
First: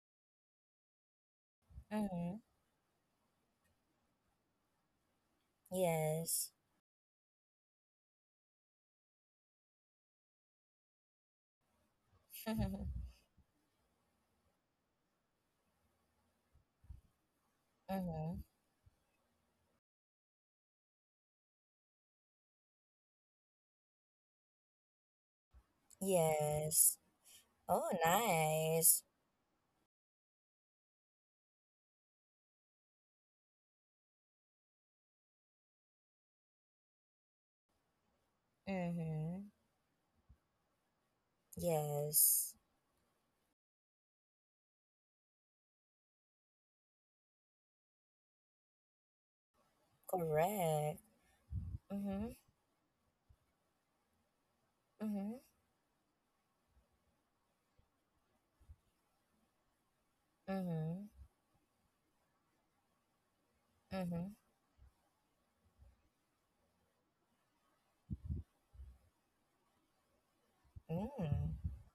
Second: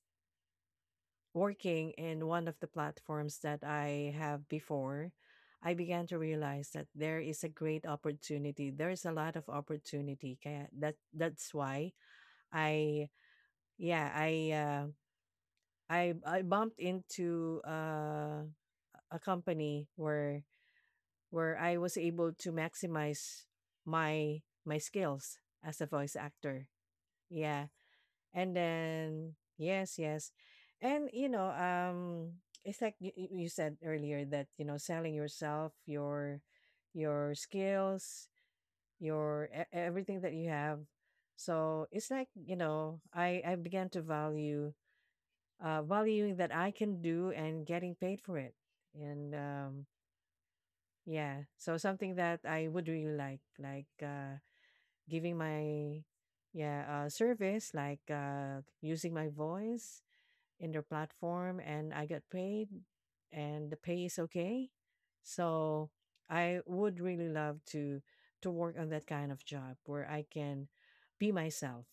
B: working in
A: Mm-hmm.
B: one of the platforms that I have before, I began to
A: Yes.
B: realize that there is a great opportunity. There is a lot of opportunity. Kaya that's why I yeah I I bumped into
A: Mm-hmm.
B: a company where I was able to maximize my my skills as a voice actor.
A: Yes.
B: Yeah.
A: Oh,
B: And
A: nice.
B: then yes, yes. And you know, it's like you, you said earlier that you know selling yourself, your skills,
A: Mm-hmm.
B: your everything that you have. So it's like, you
A: Yes.
B: know, I began to value valuing that I can do and getting paid for it. And
A: Correct.
B: yeah, so something
A: Mm-hmm.
B: that I would really like giving
A: Mm-hmm.
B: my yeah service, like using my voice in their
A: Mm-hmm.
B: platform and I got paid and the pay is
A: Mm-hmm.
B: okay. So I would really love to work on that kind of job where I can be
A: Mm.
B: myself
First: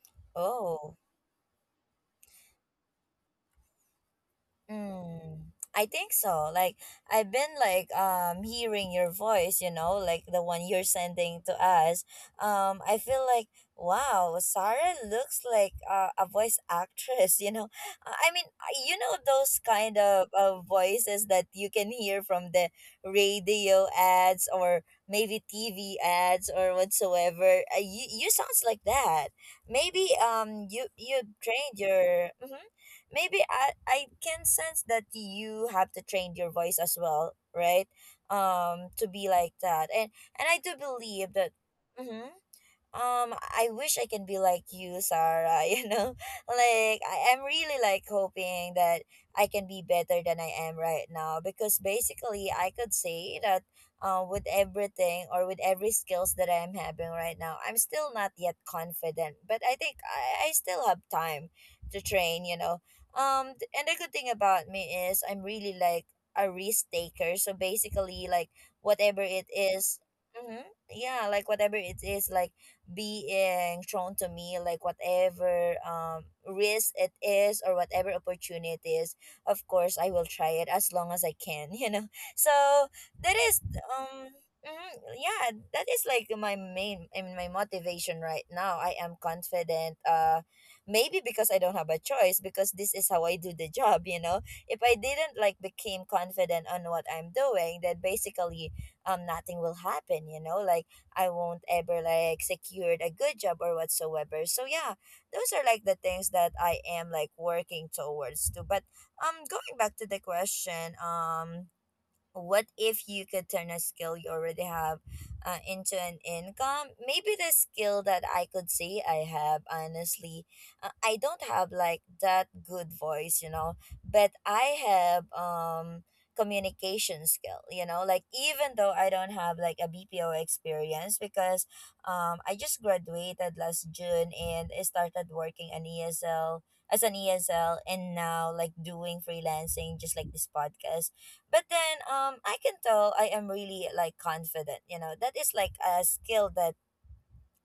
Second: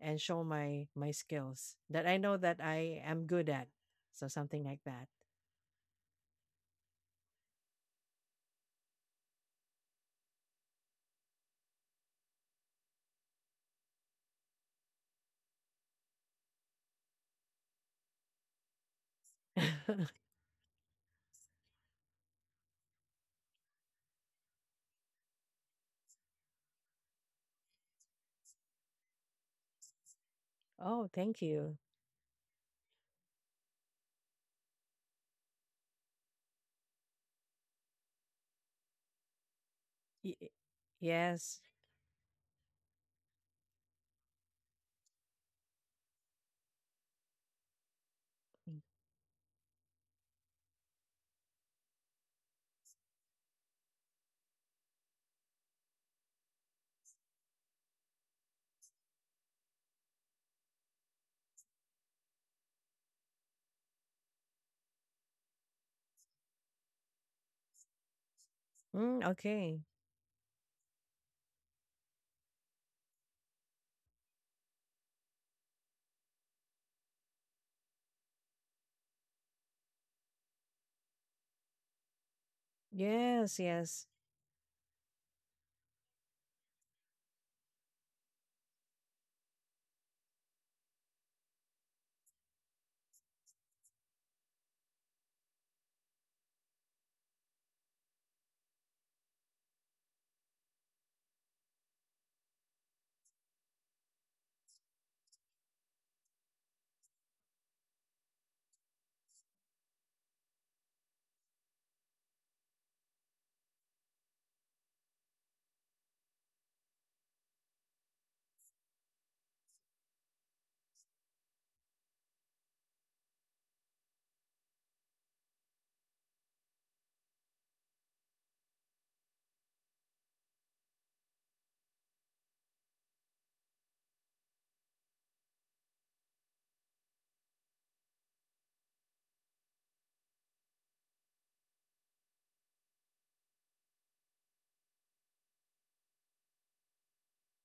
B: and show
A: Oh,
B: my skills that I know that I am good at. So something like that.
A: mm, I think so. Like I've been like hearing your voice, you know, like the one you're sending to us. I feel like wow, Sarah looks like a voice actress. You know, I mean, you know those kind of voices that you can hear from the radio ads or maybe TV ads or whatsoever. You you sounds like that. Maybe
B: Oh,
A: you
B: thank
A: trained
B: you.
A: your. Mm-hmm. Maybe I can sense that you have to train your voice as well, right? To be like that, and
B: Y-
A: I do believe that.
B: yes.
A: Hmm. I wish I can be like you, Sarah. You know, like I am really like hoping that I can be better than I am right now, because basically I could say that with everything or with every skills that I am having right now, I'm still not yet confident. But I think I still have time to train, you know. And the good thing about me is I'm really like a risk taker. So basically like
B: Mm,
A: whatever it
B: okay.
A: is, mhm, yeah, like whatever it is, like being thrown to me, like whatever risk it is or whatever opportunities, of course I will try it as long as I can. You know, so that
B: Yes,
A: is
B: yes,
A: um mhm, yeah, that is like my main and my motivation right now. I am confident maybe because I don't have a choice, because this is how I do the job, you know. If I didn't like became confident on what I'm doing, then basically nothing will happen, you know. Like I won't ever like secured a good job or whatsoever. So yeah, those are like the things that I am like working towards to. But going back to the question, what if you could turn a skill you already have into an income. Maybe the skill that I could say I have, honestly, I don't have like that good voice, you know, but I have communication skill, you know. Like even though I don't have like a BPO experience, because I just graduated last June and I started working an ESL, as an ESL, and now like doing freelancing, just like this podcast. But then I can tell I am really like confident, you know. That is like a skill that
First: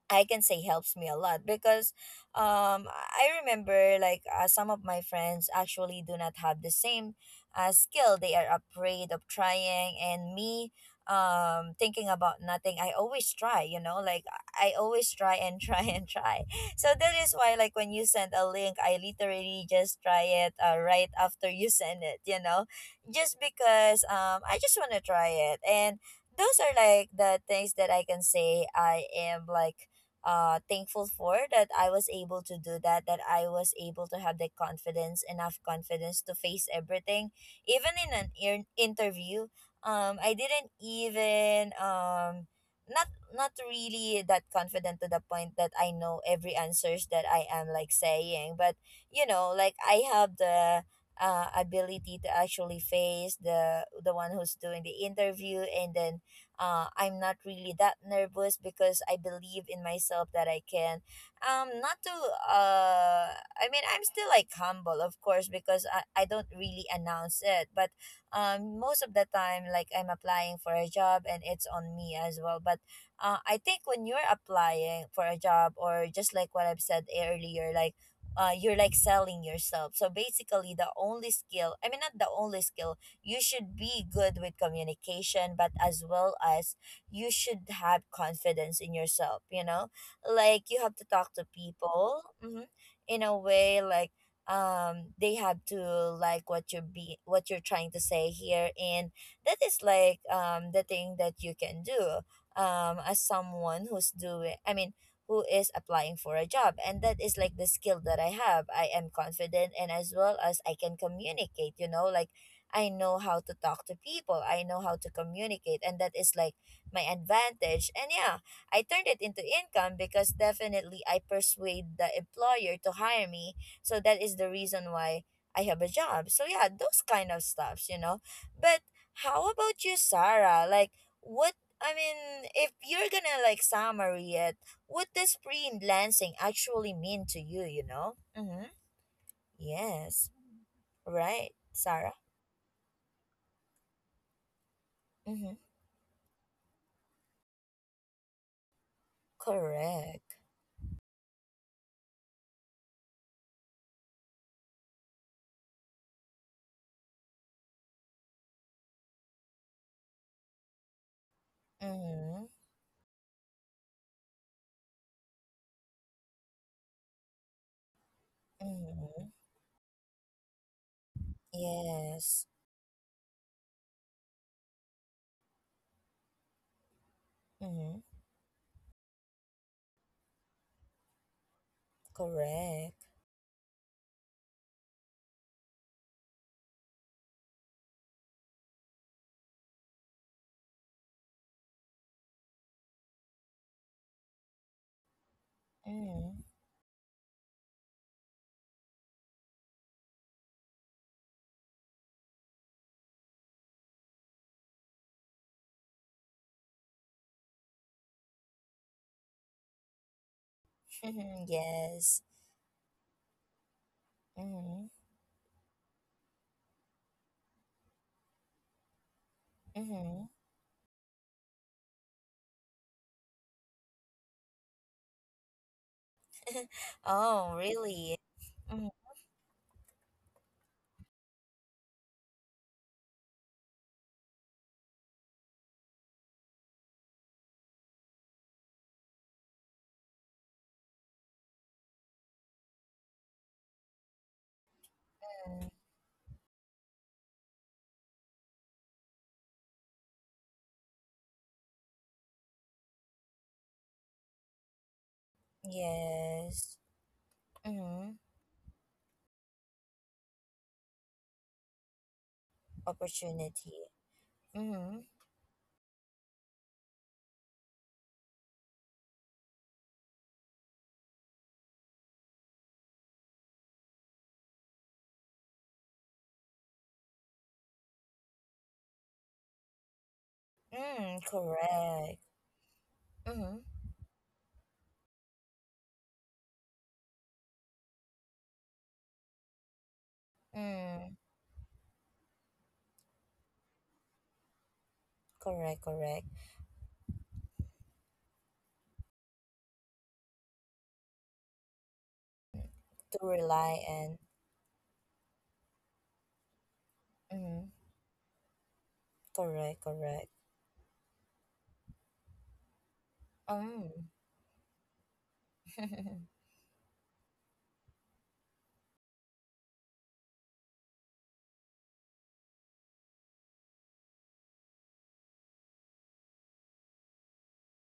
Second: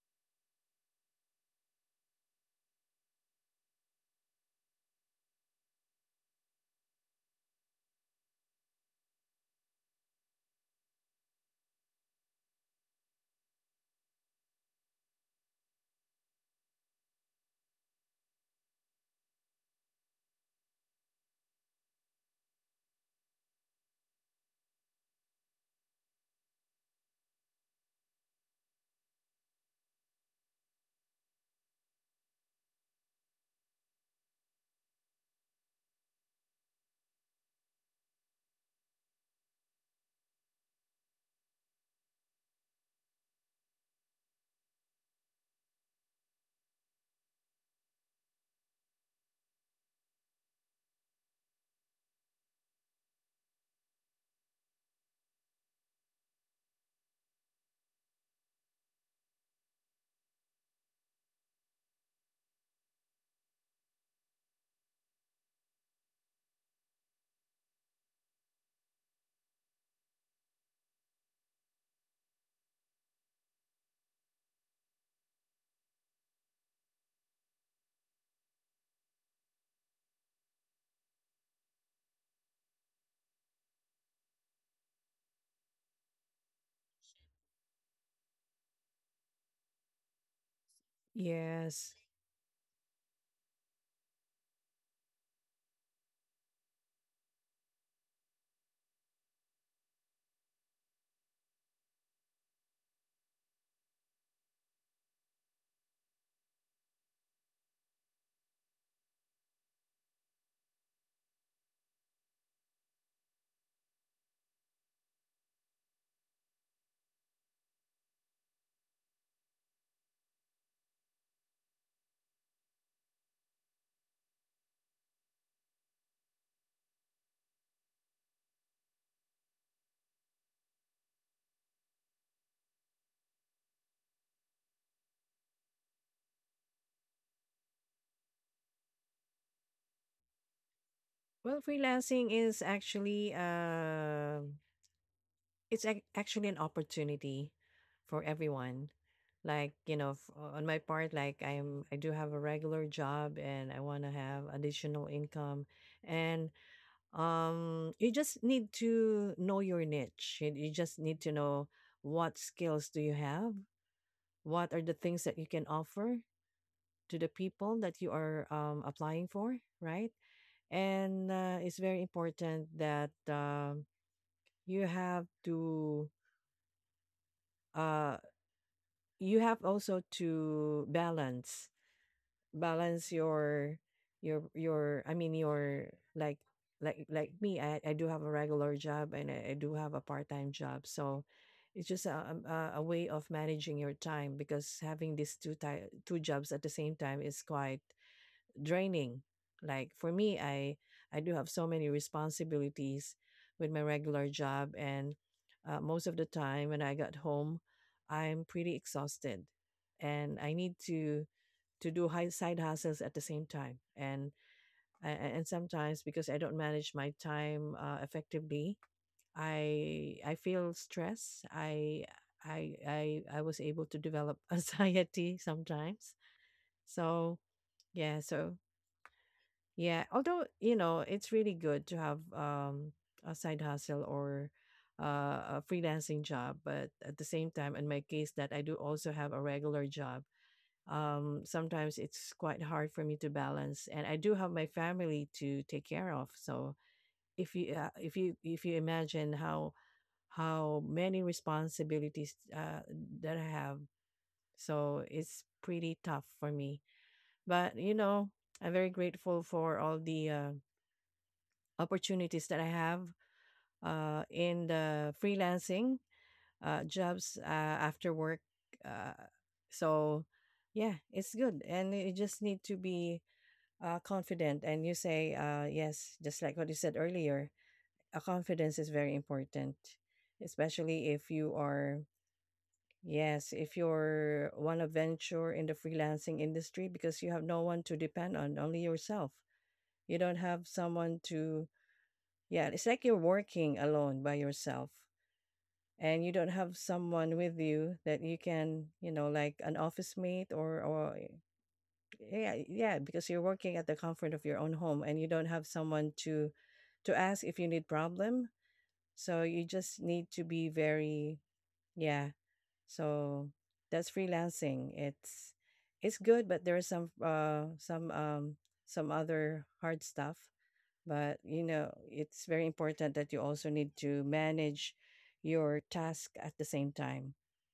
A: I can say helps me a lot because I remember like some of my friends actually do not have the same skill. They are afraid of trying, and me, thinking about nothing, I always try, you know, like I always try and try and try so that is why, like, when you send a link I literally just try it right after you send it, just because I just want to try it. And those are like the things that I can say I am like thankful for, that I was able to do that, that I was able to have the confidence, enough confidence to face everything, even in an interview. I didn't even not, not really that confident to the point that I know every answers that I am like saying, but you know, like, I have the ability to actually face the one who's doing the interview. And then I'm not really that nervous because I believe in myself that I can. Not to, I mean, I'm still like humble, of course, because I don't really announce it. But most of the time, like, I'm applying for a job and it's on me as well. But I think when you're applying for a job, or just like what I've said earlier, like, you're like selling yourself. So basically, the only skill, I mean, not the only skill, you should be good with communication, but as well as you should have confidence in yourself, you know? Like, you have to talk to
B: yes.
A: people, in a way like they have to like what you're be what you're trying to say here. And that is like the thing that you can do, as someone who's doing, I mean, who is applying for a job. And that is like the skill that I have. I am confident, and as well as I can communicate, you know, like, I know how to talk to people. I know how to communicate. And that is like my advantage. And yeah, I turned it into income because definitely I persuade the employer to hire me. So that is the reason why I have a job. So yeah, those kind of stuffs, you know. But how about you, Sarah? Like, what? I mean, if you're gonna like summary it, what does freelancing actually mean to you, you know? Mm-hmm. Yes. Right,
B: Well,
A: Sarah.
B: freelancing is actually
A: Mm-hmm.
B: it's ac actually an opportunity for everyone. Like, you know, f
A: Correct.
B: on my part, like I do have a regular job and I wanna have additional income. And, you just need to know your niche. You just need to know what
A: Mm-hmm.
B: skills do you have? What are the things that you can offer to the people that you are, applying
A: Mm-hmm.
B: for, right? And, it's very
A: Yes.
B: important that, you have to,
A: Mm-hmm.
B: uh you have also to balance
A: Correct.
B: your your your i mean your like like me I do have a regular job and I do have a part-time job, so it's just a way of managing your time because having these two
A: Mm-hmm.
B: jobs at the same time is quite draining. Like for me, I do have so many responsibilities with my regular job, and most of the time when I got home, I'm pretty exhausted, and I need to do
A: Yes.
B: high side hustles at the same time. And
A: Mm-hmm.
B: and sometimes because I don't manage my time effectively, I
A: Mm-hmm.
B: I feel stress. I I was able to develop anxiety sometimes. So
A: Oh, really?
B: yeah, so yeah, although you know, it's really good to have a side hustle or a freelancing job, but at the same time, in my case, that I do also have a regular job. Sometimes it's quite hard for me to balance, and I do have my family
A: Mm-hmm.
B: to take care of. So if you imagine how many responsibilities that I have, so it's pretty tough for
A: Yes.
B: me. But you
A: Mm-hmm.
B: know, I'm very grateful for all the opportunities that I have
A: Opportunity.
B: in
A: Mm-hmm.
B: the freelancing jobs after work. Uh, so, yeah, it's good. And you just need to be confident. And you say, yes, just like what you said earlier, a confidence is very important, especially
A: Mm,
B: if you are.
A: correct.
B: Yes,
A: Mm-hmm.
B: if you're one to venture in the freelancing industry because you have no one to depend on, only yourself. You don't have
A: Mm,
B: someone to. Yeah, it's like you're working alone by yourself
A: correct, correct.
B: and you don't have someone with you that you can, you know, like an office mate or or, yeah, yeah,
A: To
B: because you're working
A: rely
B: at the
A: and
B: comfort of your own home and you don't have someone to ask if
A: mm,
B: you need problem. So you
A: correct,
B: just
A: correct.
B: need to be very yeah. So
A: Um.
B: that's freelancing. It's good, but there are some some other hard stuff, but you know it's very important that you also need to manage your task at the same time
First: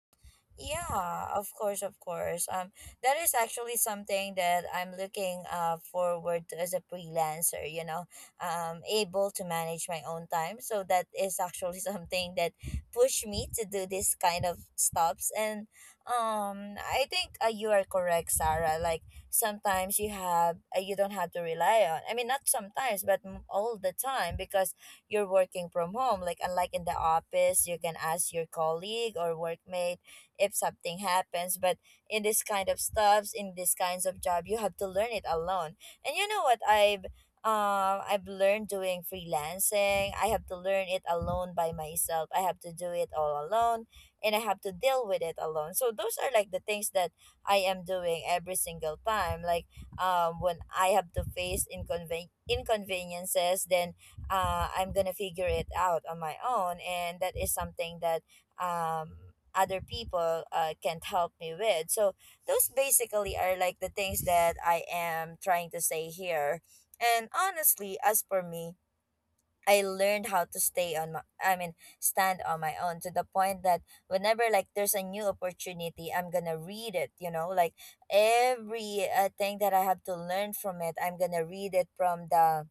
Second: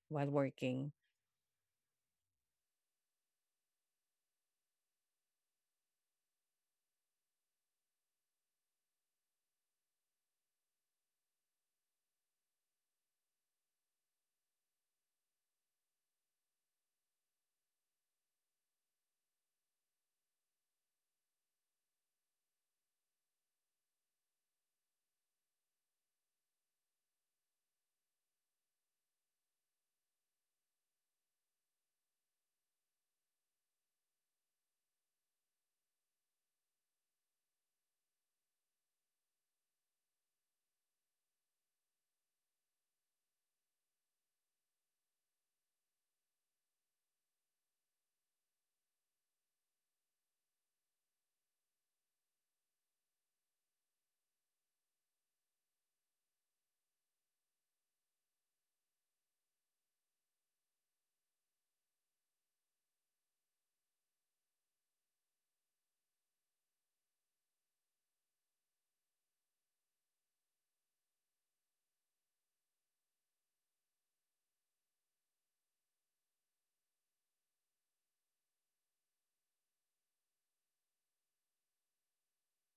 B: while working.
A: Yeah, of course, of course. That is actually something that I'm looking forward to as a freelancer. You know, able to manage my own time. So that is actually something that pushed me to do this kind of stops. And I think, you are correct, Sarah. Like, sometimes you have you don't have to rely on. I mean, not sometimes, but all the time, because you're working from home. Like, unlike in the office, you can ask your colleague or workmate if something happens. But in this kind of stuffs, in these kinds of job, you have to learn it alone. And you know what I've I've learned doing freelancing, I have to learn it alone by myself. I have to do it all alone, and I have to deal with it alone. So those are like the things that I am doing every single time, like, when I have to face inconveniences, then I'm gonna figure it out on my own. And that is something that um other people can't help me with. So those basically are like the things that I am trying to say here. And honestly, as for me, I learned how to stay on my, I mean, stand on my own, to the point that whenever like there's a new opportunity, I'm going to read it, you know, like every thing that I have to learn from it, I'm going to read it from the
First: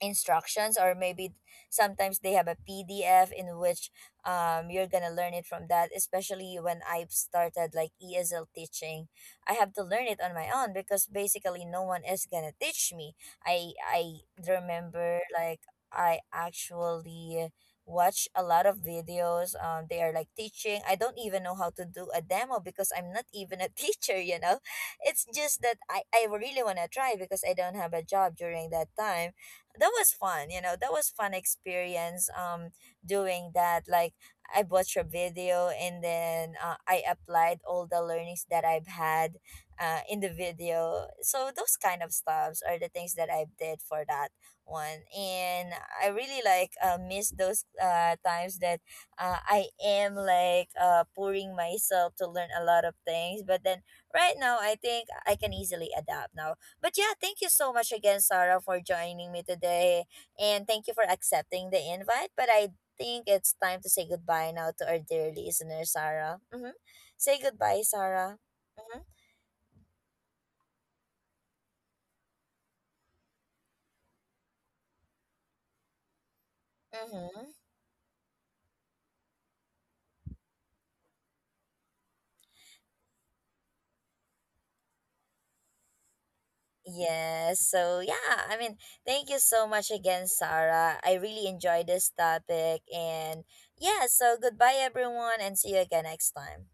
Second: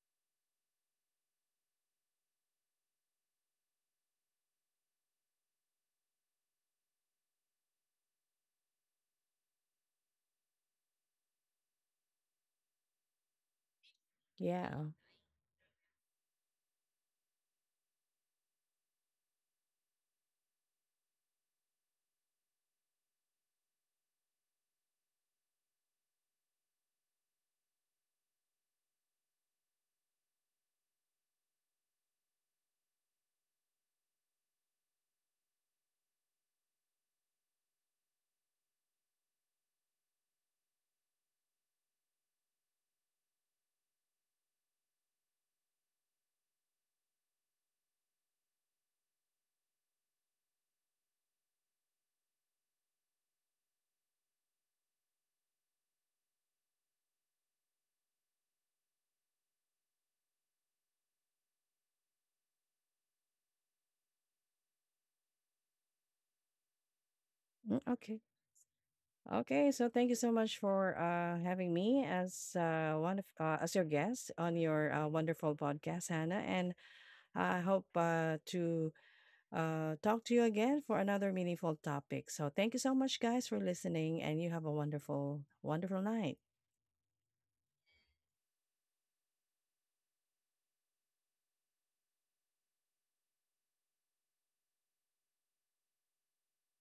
A: instructions, or maybe sometimes they have a PDF in which you're gonna learn it from that, especially when I've started like ESL teaching. I have to learn it on my own, because basically no one is gonna teach me. I
B: Yeah.
A: remember, like, I actually watch a lot of videos. They are like teaching, I don't even know how to do a demo, because I'm not even a teacher, you know. It's just that I really want to try, because I don't have a job during that time. That was fun, you know, that was fun experience, doing that. Like, I watched a video, and then I applied all the learnings that I've had in the video. So those kind of stuffs are the things that I did for that one. And I really like miss those times that I am like pouring myself to learn a lot of things. But then right now I think I can easily adapt now. But yeah, thank you so much again, Sarah, for joining me today. And thank you for accepting the invite. But I think it's time to say goodbye now to our dear listener, Sarah. Mm-hmm. Say
B: Mm,
A: goodbye,
B: okay.
A: Sarah. Mm-hmm.
B: Okay, so thank you so much for having me as one of as your guest on your wonderful podcast, Hannah, and
A: Mm-hmm.
B: I hope to talk to you again for another meaningful topic. So thank you so much guys for listening and you have a wonderful wonderful night.
A: Yes. So yeah, I mean, thank you so much again, Sarah. I really enjoyed this topic. And yeah, so goodbye, everyone, and see you again next time.